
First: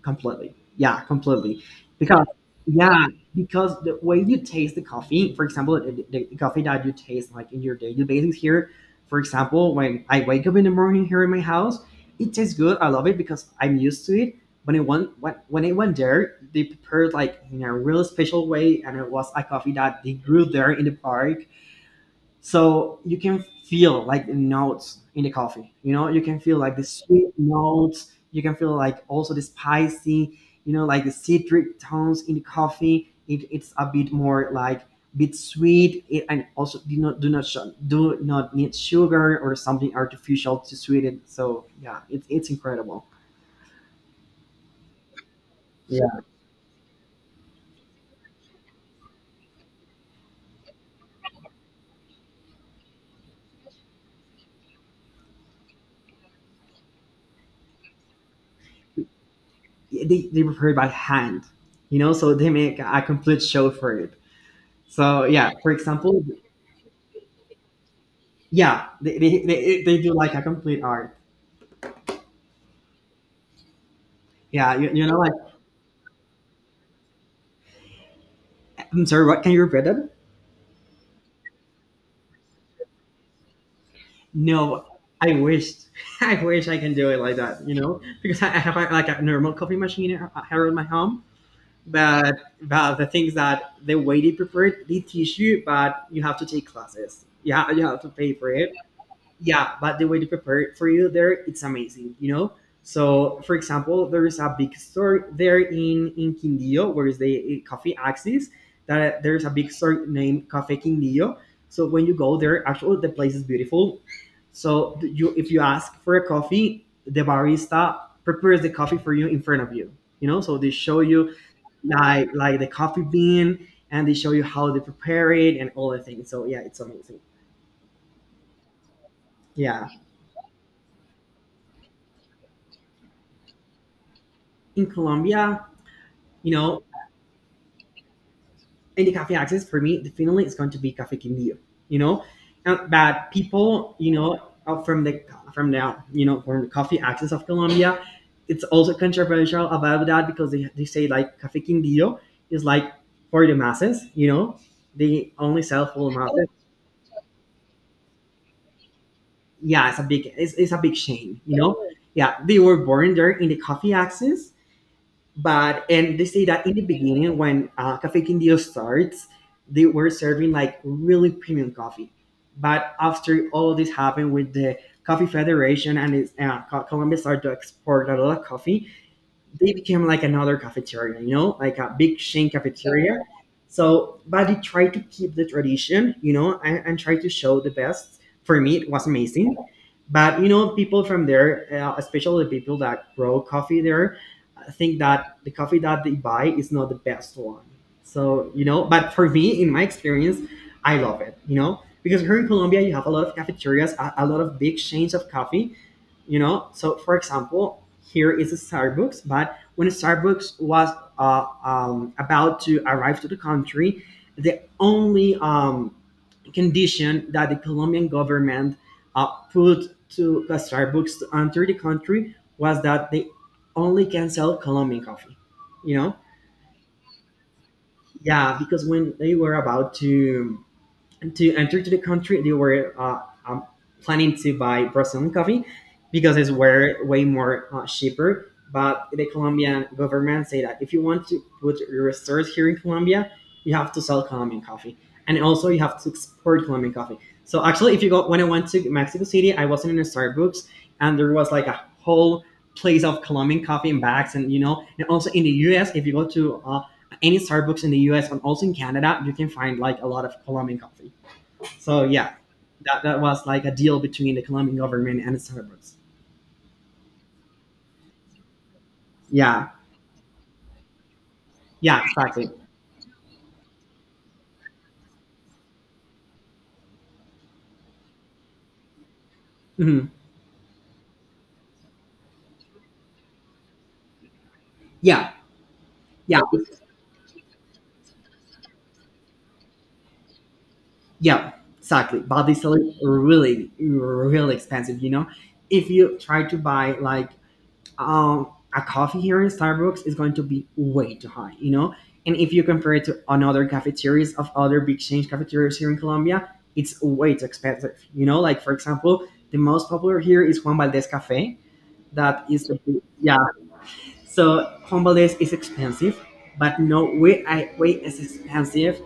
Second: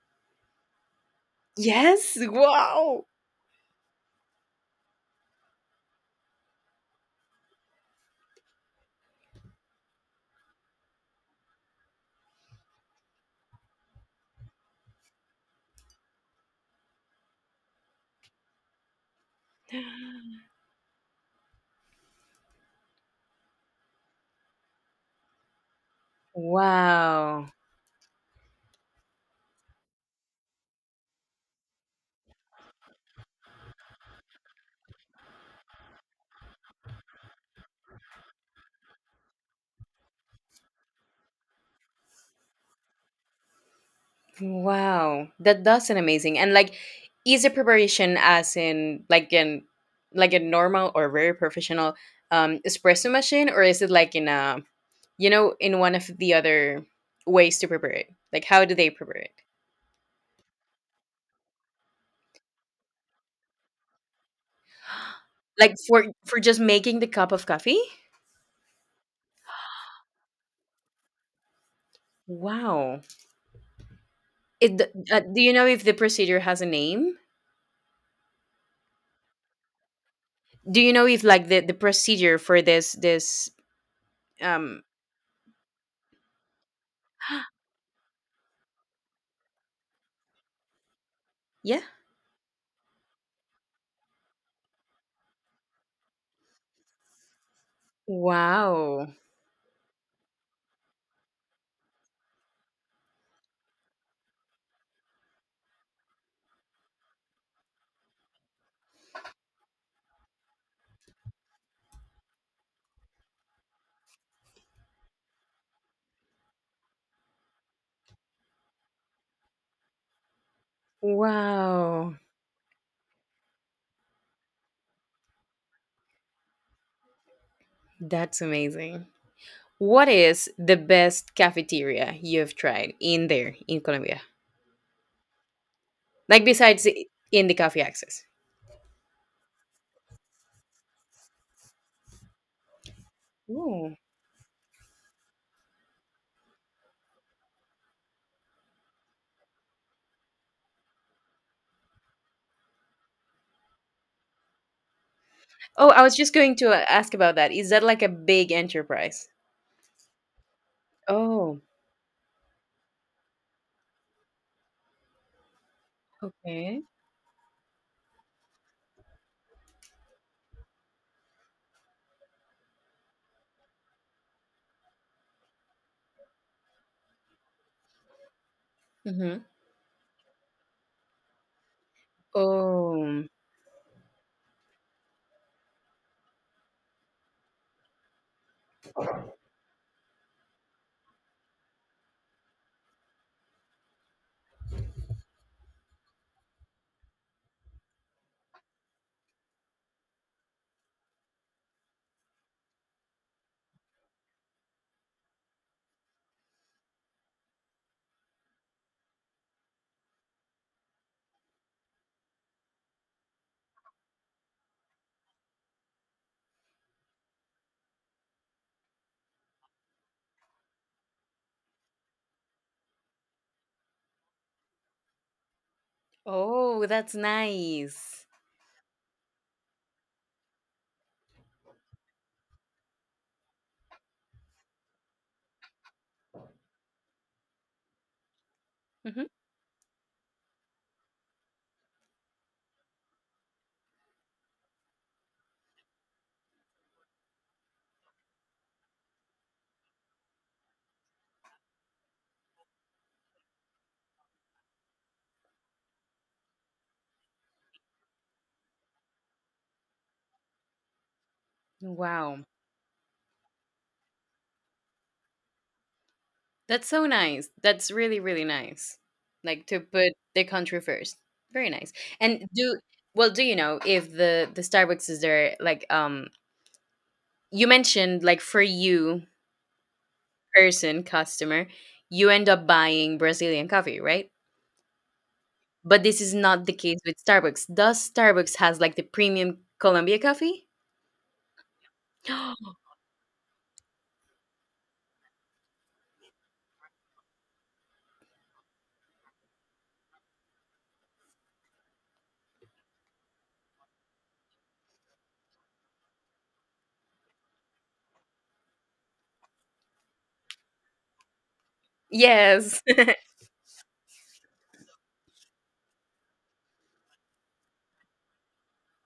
Speaker 2: Completely. Yeah, completely.
Speaker 1: Yes,
Speaker 2: Because
Speaker 1: wow.
Speaker 2: yeah, because the way you taste the coffee, for example, the coffee that you taste like in your daily basis here, for example, when I wake up in the morning here in my house, it tastes good. I love it because I'm used to it. When I went there, they prepared like in a real special way, and it was a coffee that they grew there in the park, so you can feel like the notes in the coffee, you know, you can feel like the sweet
Speaker 1: Wow.
Speaker 2: notes, you can feel like also the spicy, you know, like the citric tones in the coffee. It's a bit more like bit sweet it, and also do not— do not need sugar or something artificial to sweeten it. So yeah, it's incredible.
Speaker 1: Wow. That, that's an
Speaker 2: Yeah,
Speaker 1: amazing. And like, is the preparation as in like in, like a normal or very professional espresso machine, or is it like in a, you know, in one of the other ways to prepare it? Like how do they prepare it?
Speaker 2: they prepare it by hand, you know, so they make a complete show for it. So yeah, for
Speaker 1: Like, for
Speaker 2: example—
Speaker 1: for just making the cup of coffee?
Speaker 2: yeah, they do like a complete art.
Speaker 1: Wow.
Speaker 2: Yeah,
Speaker 1: It,
Speaker 2: you know, like—
Speaker 1: do you know if the procedure has a name?
Speaker 2: I'm sorry, what? Can you repeat that?
Speaker 1: Do you know if like the procedure for this, um
Speaker 2: No, I wish, I wish I can do it like that, you know, because I— I have like a normal coffee machine here in my home.
Speaker 1: yeah.
Speaker 2: But, but the things that the way they prepare it, they teach you, but you have to take classes. Yeah, you have to pay for it.
Speaker 1: Wow.
Speaker 2: Yeah, but the way they prepare it for you there, it's amazing, you know. So for example, there is a big store there in Quindío, where is the coffee axis, that there's a big store named Cafe Quindío. So when you go there, actually the place is beautiful. So you, if you ask for a coffee, the barista prepares the coffee for you in front of you, you know, so they show you
Speaker 1: Wow.
Speaker 2: like the coffee bean, and they show you how they prepare it and all the things. So yeah, it's amazing.
Speaker 1: That's amazing.
Speaker 2: Yeah.
Speaker 1: What is the best cafeteria you've tried in there in Colombia?
Speaker 2: In Colombia,
Speaker 1: Like
Speaker 2: you know,
Speaker 1: besides in the coffee access?
Speaker 2: in the cafe access, for me, definitely it's going to be Cafe Quindío, you know. But
Speaker 1: Ooh.
Speaker 2: people, you know, from the from the coffee access of Colombia, it's also controversial about that, because they say like Cafe Quindío is like for the masses, you know, they only sell
Speaker 1: Oh, I
Speaker 2: for
Speaker 1: was
Speaker 2: the
Speaker 1: just
Speaker 2: masses.
Speaker 1: going to, ask about that. Is that like a big enterprise?
Speaker 2: Yeah, it's a big it's a big shame, you
Speaker 1: Oh,
Speaker 2: know. Yeah, they were born there in the coffee access. But and they say that in
Speaker 1: okay.
Speaker 2: the beginning, when Cafe Quindío starts, they were serving like really premium coffee. But after all this happened with the Coffee Federation, and it's, Colombia started to export a lot of coffee,
Speaker 1: Mm-hmm.
Speaker 2: they became like another cafeteria, you know, like a big chain cafeteria.
Speaker 1: Oh,
Speaker 2: So, but they tried to keep the tradition, you know, and try to show the best. For me, it was amazing. But, you know, people from there, especially the people that grow coffee there, think that the coffee that they buy is not the best one. So, you know, but for me, in my experience, I love it, you know, because here in Colombia, you have a lot of cafeterias, a lot of big chains of coffee, you know. So for example, here is a Starbucks, but when Starbucks was about to arrive to the country, the only condition that the Colombian government put to the Starbucks to enter the country was that they only can sell Colombian coffee, you know.
Speaker 1: oh, that's nice.
Speaker 2: Yeah, because when they were about to enter to the country, they were um, planning to buy Brazilian coffee because it's were way more cheaper. But the
Speaker 1: Mm-hmm.
Speaker 2: Colombian government say that if you want to put your stores here in Colombia, you have to sell Colombian coffee, and also you have to export Colombian coffee. So actually, if you go, when I went to Mexico City, I wasn't in a Starbucks, and there was like a whole place of Colombian coffee in bags, and you know, and also in the U.S. If you go to any Starbucks in the U.S. and also in Canada, you can find like a lot of Colombian coffee. So yeah,
Speaker 1: Wow.
Speaker 2: that was like a deal between the Colombian government and Starbucks.
Speaker 1: That's so nice. That's really, really nice. Like
Speaker 2: Yeah,
Speaker 1: to put the country first. Very nice.
Speaker 2: yeah,
Speaker 1: And
Speaker 2: exactly.
Speaker 1: do, well, do you know if the, the Starbucks is there like, you mentioned like for you
Speaker 2: Hmm.
Speaker 1: person customer, you end up buying Brazilian coffee, right?
Speaker 2: Yeah,
Speaker 1: But this is
Speaker 2: yeah,
Speaker 1: not the case with Starbucks. Does Starbucks has like the premium Colombia coffee?
Speaker 2: yeah, exactly. But these are really, really expensive. You know, if you try to buy like a coffee here in Starbucks, it's going to be way too high. You know, and if you compare it to another cafeterias of other big chain cafeterias here in Colombia, it's way too expensive. You know, like for example, the most popular here is Juan Valdez Cafe. That is the
Speaker 1: Yes.
Speaker 2: yeah. So Convalesce is expensive, but no way I way as expensive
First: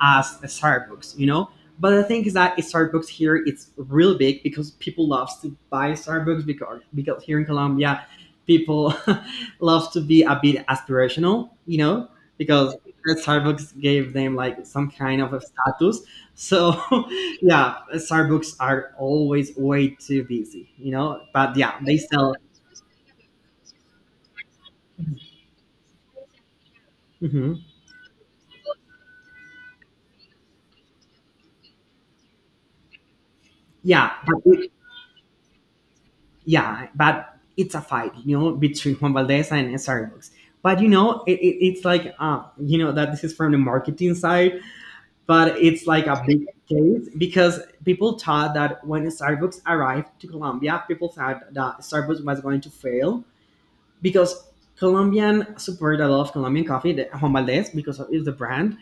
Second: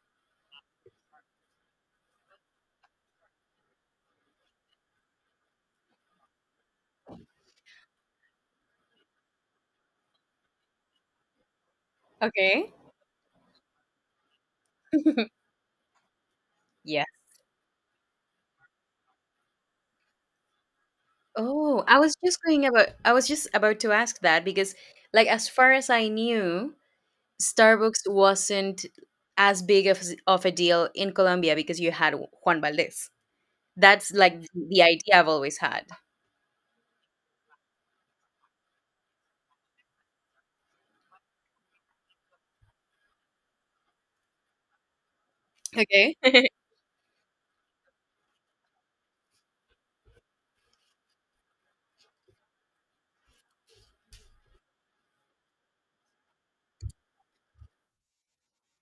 Speaker 2: as a Starbucks, you know? But the thing is that Starbucks here it's real big, because people love to buy Starbucks, because here in Colombia, people love to be a bit aspirational, you know,
Speaker 1: Okay.
Speaker 2: because Starbucks gave them like some kind of a status. So
Speaker 1: Yeah.
Speaker 2: yeah, Starbucks are always way too busy, you know. But yeah,
Speaker 1: Oh,
Speaker 2: they
Speaker 1: I was
Speaker 2: sell.
Speaker 1: just going about, I was just about to ask that, because like, as far as I knew,
Speaker 2: Mhm.
Speaker 1: Starbucks wasn't as big of a deal in Colombia because you had Juan Valdez.
Speaker 2: Yeah,
Speaker 1: That's like
Speaker 2: but
Speaker 1: the idea I've always had.
Speaker 2: yeah, but it's a fight, you know, between Juan Valdez and Starbucks. But you know, it's like you know, that this is from the marketing side, but it's like
Speaker 1: Okay.
Speaker 2: a big case, because people thought that when Starbucks arrived to Colombia, people thought that Starbucks was going to fail because Colombian support a lot of Colombian coffee, the Juan Valdez, because of- is the brand.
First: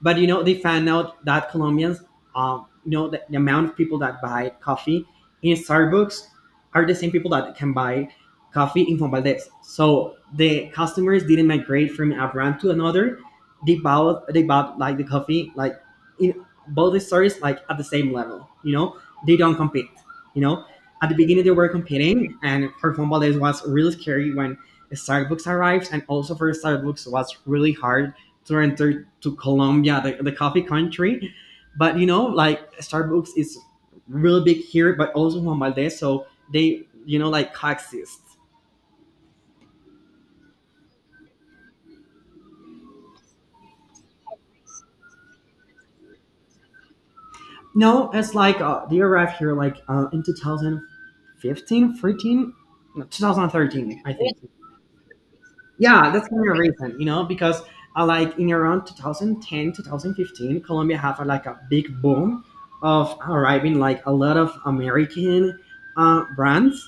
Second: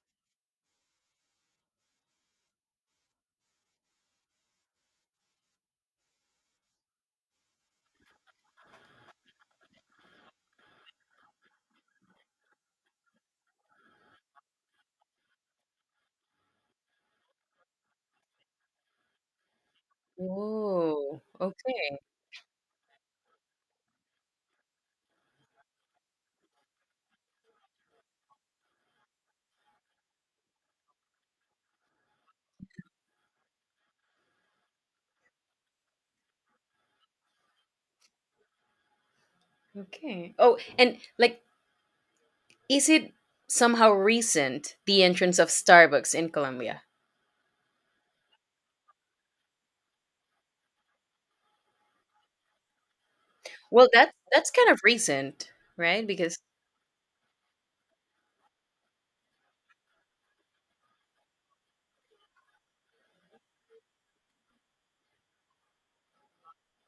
Speaker 2: But you know, they found out that Colombians, you know, the amount of people that buy coffee in Starbucks are the same people that can buy coffee in Juan Valdez. So the customers didn't migrate from a brand to another. They bought like the coffee like in both the stores like at the same level. You know, they don't compete. You know, at the
Speaker 1: Oh,
Speaker 2: beginning they were
Speaker 1: okay,
Speaker 2: competing, and for Juan Valdez was really scary when Starbucks arrived, and also for Starbucks was really hard to enter to Colombia, the coffee country. But you know, like Starbucks is really big here, but also Juan Valdez, so they you know like coexist.
Speaker 1: okay. Oh, and like, is it somehow recent the entrance of Starbucks in Colombia?
Speaker 2: No, it's like they arrived here like in 2015, no,
Speaker 1: Well,
Speaker 2: 2013, I
Speaker 1: that's
Speaker 2: think.
Speaker 1: that's kind of recent, right?
Speaker 2: Yeah, that's
Speaker 1: Because
Speaker 2: kind of reason, you know, because like in around 2010, 2015, Colombia have like a big boom of arriving like a lot of American brands.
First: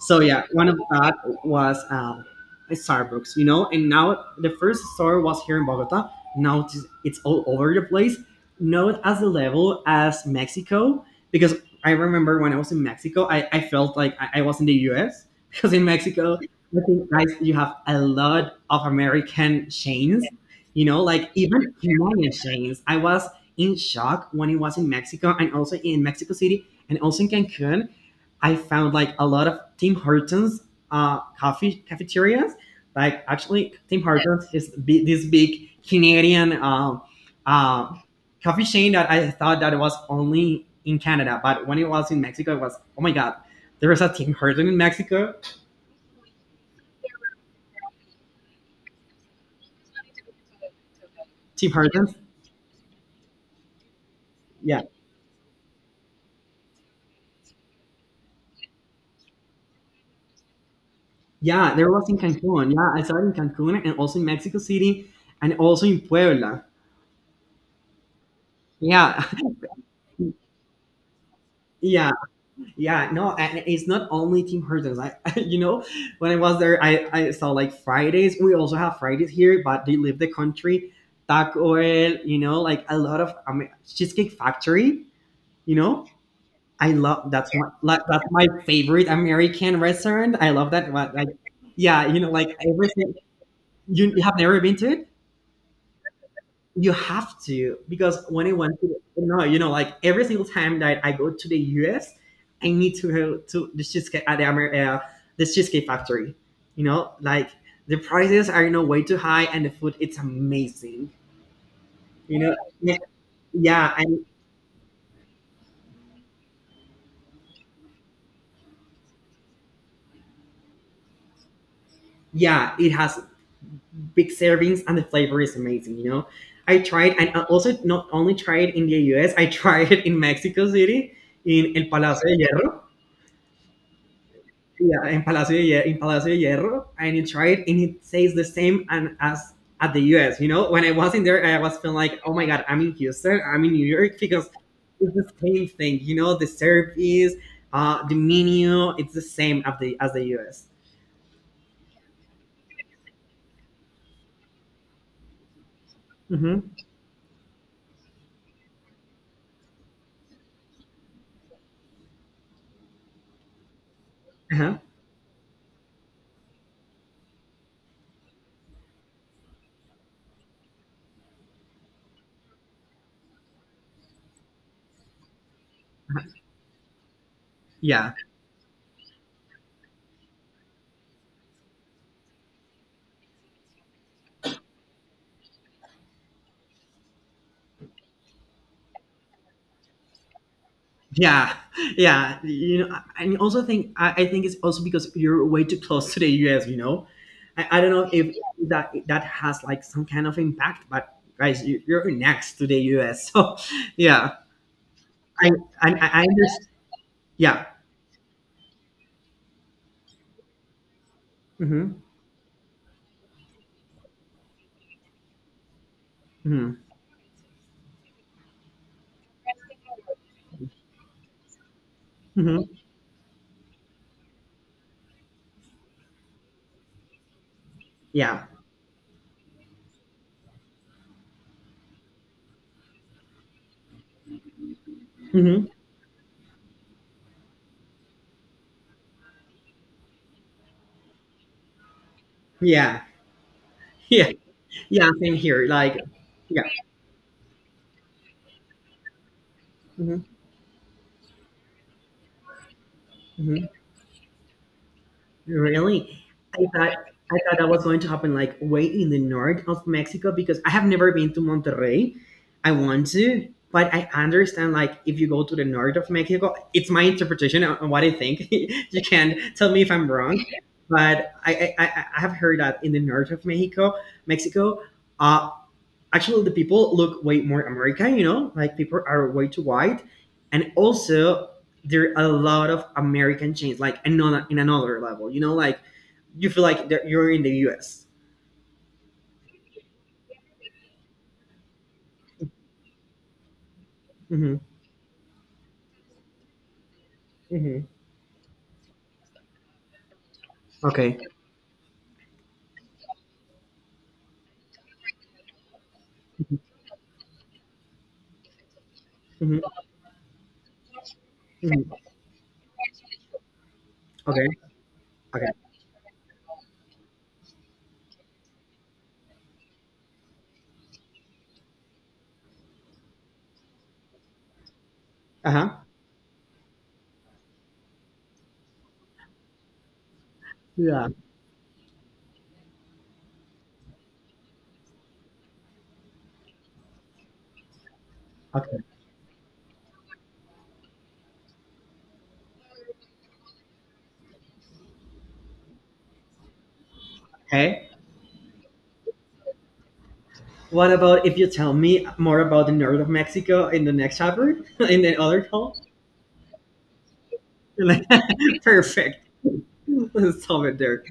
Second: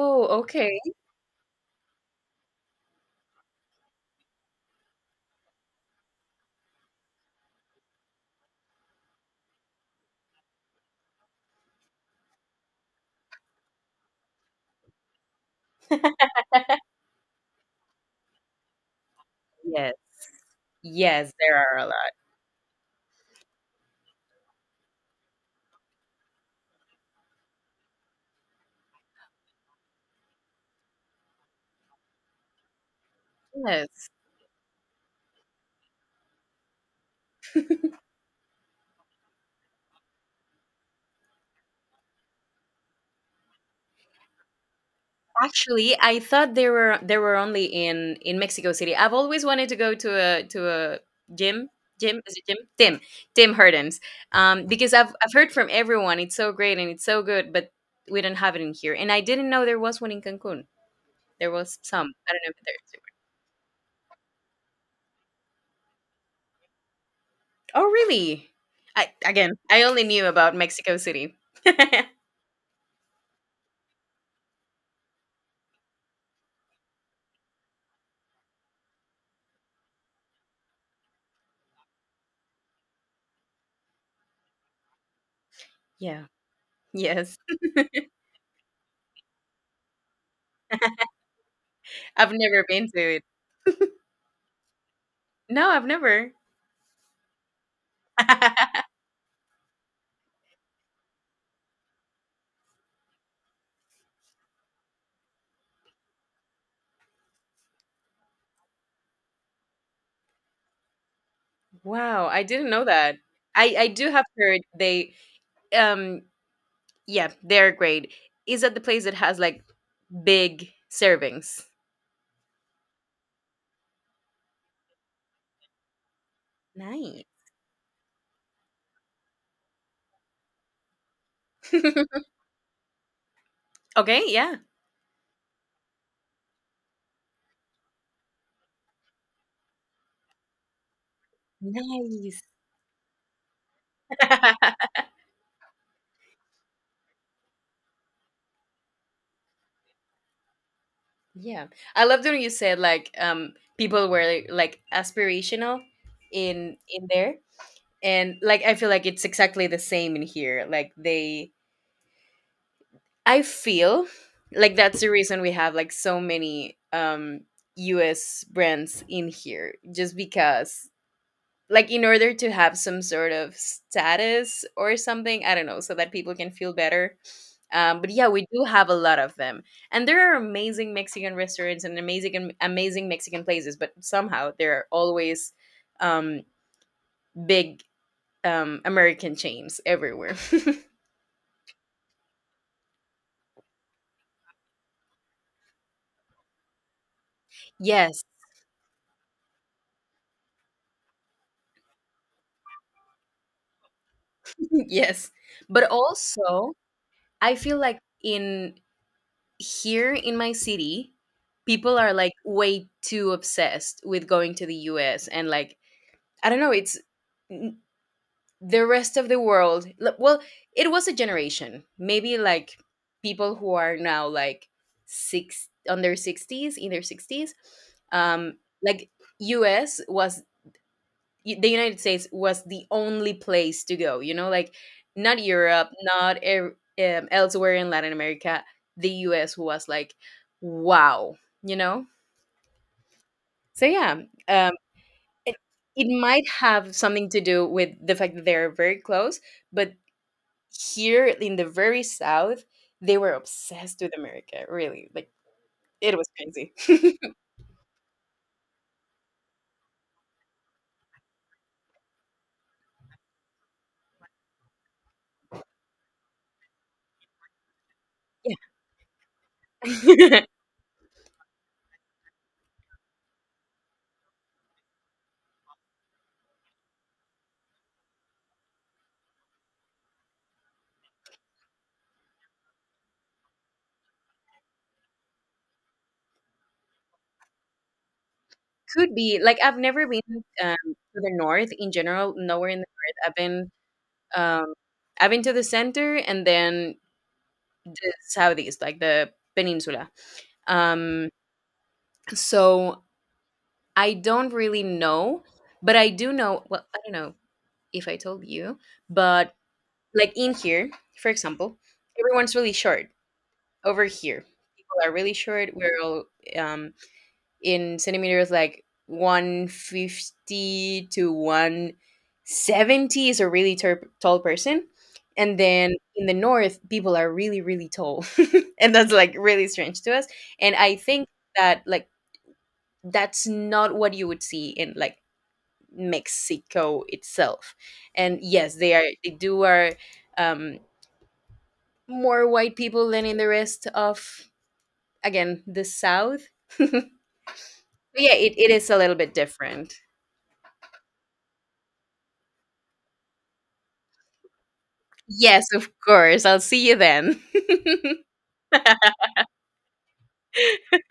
Speaker 2: So yeah, one of
Speaker 1: okay,
Speaker 2: that was a Starbucks, you know. And now the first store was here in Bogota. Now it's all over the place. Not as the level as Mexico, because I remember when I was in Mexico, I felt like I was in the U.S. Because in Mexico, I think guys, you have a lot of American
Speaker 1: yes,
Speaker 2: chains, you know, like
Speaker 1: yes, there
Speaker 2: even
Speaker 1: are a lot.
Speaker 2: Hawaiian chains. I was in shock when it was in Mexico and also in Mexico City and also in Cancun. I found like a lot of Tim Hortons coffee cafeterias. Like actually, Tim
Speaker 1: Yes,
Speaker 2: Hortons is bi- this big Canadian uh, coffee chain that I thought that it was only in Canada, but when it was in Mexico, it was oh my god, there was a Tim Hortons in Mexico.
Speaker 1: actually I thought they were, they were only in Mexico City. I've always wanted to go to a, to a gym.
Speaker 2: Tim Hortons,
Speaker 1: Jim, is it Jim? Tim. Tim Hortons.
Speaker 2: yeah,
Speaker 1: Because I've heard from everyone it's so great and it's so good, but we don't have it in here. And I didn't know there was one in Cancun. There
Speaker 2: yeah,
Speaker 1: was
Speaker 2: there
Speaker 1: some.
Speaker 2: was in
Speaker 1: I don't know if
Speaker 2: Cancun. Yeah, I
Speaker 1: there's—
Speaker 2: saw it in Cancun and also in Mexico City and also in Puebla.
Speaker 1: oh really? I,
Speaker 2: Yeah,
Speaker 1: again, I only knew about Mexico City.
Speaker 2: yeah. Yeah, no, and it's not only Tim Hortons. You know, when I was there, I saw like Fridays. We also have Fridays here, but they leave the country. Taco El, you know, like a lot of I mean, Cheesecake Factory. You know,
Speaker 1: Yeah.
Speaker 2: I love
Speaker 1: Yes.
Speaker 2: that's my favorite American restaurant. I love that. But like, yeah, you know,
Speaker 1: I've
Speaker 2: like
Speaker 1: never been to
Speaker 2: everything.
Speaker 1: it.
Speaker 2: You have never been to it?
Speaker 1: No, I've never.
Speaker 2: You have to, because when I went to no, you know, like every single time that I go to the U.S., I need to go to the cheesecake at the the cheesecake factory. You know, like the prices are you know way too high, and the food it's amazing.
Speaker 1: Wow,
Speaker 2: You
Speaker 1: I
Speaker 2: know,
Speaker 1: didn't know
Speaker 2: yeah,
Speaker 1: that. I
Speaker 2: yeah,
Speaker 1: do have
Speaker 2: and
Speaker 1: heard they— Um, yeah, they're great. Is at the place that has like big servings?
Speaker 2: yeah, it has big servings and the flavor is amazing. You know, I tried,
Speaker 1: Nice.
Speaker 2: and I also not only tried in the U.S., I tried it in Mexico City in El Palacio de Hierro.
Speaker 1: Okay, yeah.
Speaker 2: Yeah, in Palacio de Hierro, and you try it, and it tastes the same and as at the U.S. You know, when I was in there, I was feeling like, oh
Speaker 1: Nice.
Speaker 2: my god, I'm in Houston, I'm in New York, because it's the same thing. You know, the service, the menu, it's the same as the U.S.
Speaker 1: Yeah. I loved when you said like people were like aspirational
Speaker 2: Hmm.
Speaker 1: in there. And like I feel like it's exactly the same in here. Like they, I feel
Speaker 2: Uh-huh.
Speaker 1: like that's the reason we have like so many US brands in here, just because, like, in order to have some sort of status or something, I don't know, so that people can feel better. Um, but
Speaker 2: Yeah.
Speaker 1: yeah, we do have a lot of them, and there are amazing Mexican restaurants and amazing, amazing Mexican places, but somehow there are always, um, big, American chains everywhere.
Speaker 2: Yeah, yeah. You know, I also think I think it's also because you're way too close to the US. You know, I don't know
Speaker 1: Yes.
Speaker 2: if that has like some kind of impact, but guys, you're next to the U.S., so yeah.
Speaker 1: Yes,
Speaker 2: I
Speaker 1: but
Speaker 2: I understand.
Speaker 1: also I
Speaker 2: Yeah.
Speaker 1: feel like in here in my city people
Speaker 2: Hmm.
Speaker 1: are like way too obsessed with going to the US, and like, I don't know.
Speaker 2: Hmm.
Speaker 1: It's the rest of the world. Well, it was a generation. Maybe
Speaker 2: Hmm.
Speaker 1: like people who are now like six on their sixties, in their sixties.
Speaker 2: Yeah.
Speaker 1: Um, like U.S. was, the United States was the only place to go. You know, like not
Speaker 2: Hmm.
Speaker 1: Europe, not elsewhere in Latin America. The U.S. was like, wow. You know.
Speaker 2: Yeah.
Speaker 1: So yeah,
Speaker 2: Yeah.
Speaker 1: um,
Speaker 2: Yeah. Same
Speaker 1: it,
Speaker 2: here. Like.
Speaker 1: it might
Speaker 2: Yeah.
Speaker 1: have something to do with the fact that they're very close, but
Speaker 2: Hmm.
Speaker 1: here in the very south they were
Speaker 2: Hmm.
Speaker 1: obsessed with America, really, like, it
Speaker 2: Really?
Speaker 1: was
Speaker 2: I
Speaker 1: crazy.
Speaker 2: thought I thought that was going to happen like way in the north of Mexico, because I have never been to Monterrey. I want to, but I understand like if you go to the north of Mexico, it's my interpretation on what I think. You can tell me if I'm wrong,
Speaker 1: Yeah.
Speaker 2: but I have heard that in the north of Mexico, Mexico. uh, actually the people look way more American, you know, like people are way too white, and also there are a lot of American chains, like another in another level, you know, like you feel like that you're in the U.S.
Speaker 1: Could be, like, I've never been, to the north in general, nowhere in the north I've been.
Speaker 2: Hmm.
Speaker 1: Um, I've been to the center and then
Speaker 2: Hmm.
Speaker 1: the southeast, like the peninsula.
Speaker 2: Okay.
Speaker 1: Um, so I don't really know, but I do know— well, I don't know if I told you, but,
Speaker 2: Hmm.
Speaker 1: like, in here, for example,
Speaker 2: Hmm.
Speaker 1: everyone's really short. Over here,
Speaker 2: Okay.
Speaker 1: people are really
Speaker 2: Okay.
Speaker 1: short. We're all, um, in centimeters, like 150 to 170 is a really tall person.
Speaker 2: Uh
Speaker 1: And
Speaker 2: huh.
Speaker 1: then in the north, people are really, really tall. And that's like really strange to us. And I
Speaker 2: Yeah.
Speaker 1: think that, like, that's not what you would see in like Mexico itself. And yes,
Speaker 2: Okay.
Speaker 1: they are, they do are, um more white people than in the rest of, again, the south. But
Speaker 2: Okay.
Speaker 1: yeah, it is a little bit different.
Speaker 2: What about if you tell me more about the north of Mexico in the next chapter, in the other
Speaker 1: Yes,
Speaker 2: call?
Speaker 1: of course, I'll see you then.
Speaker 2: Perfect. Let's stop it there.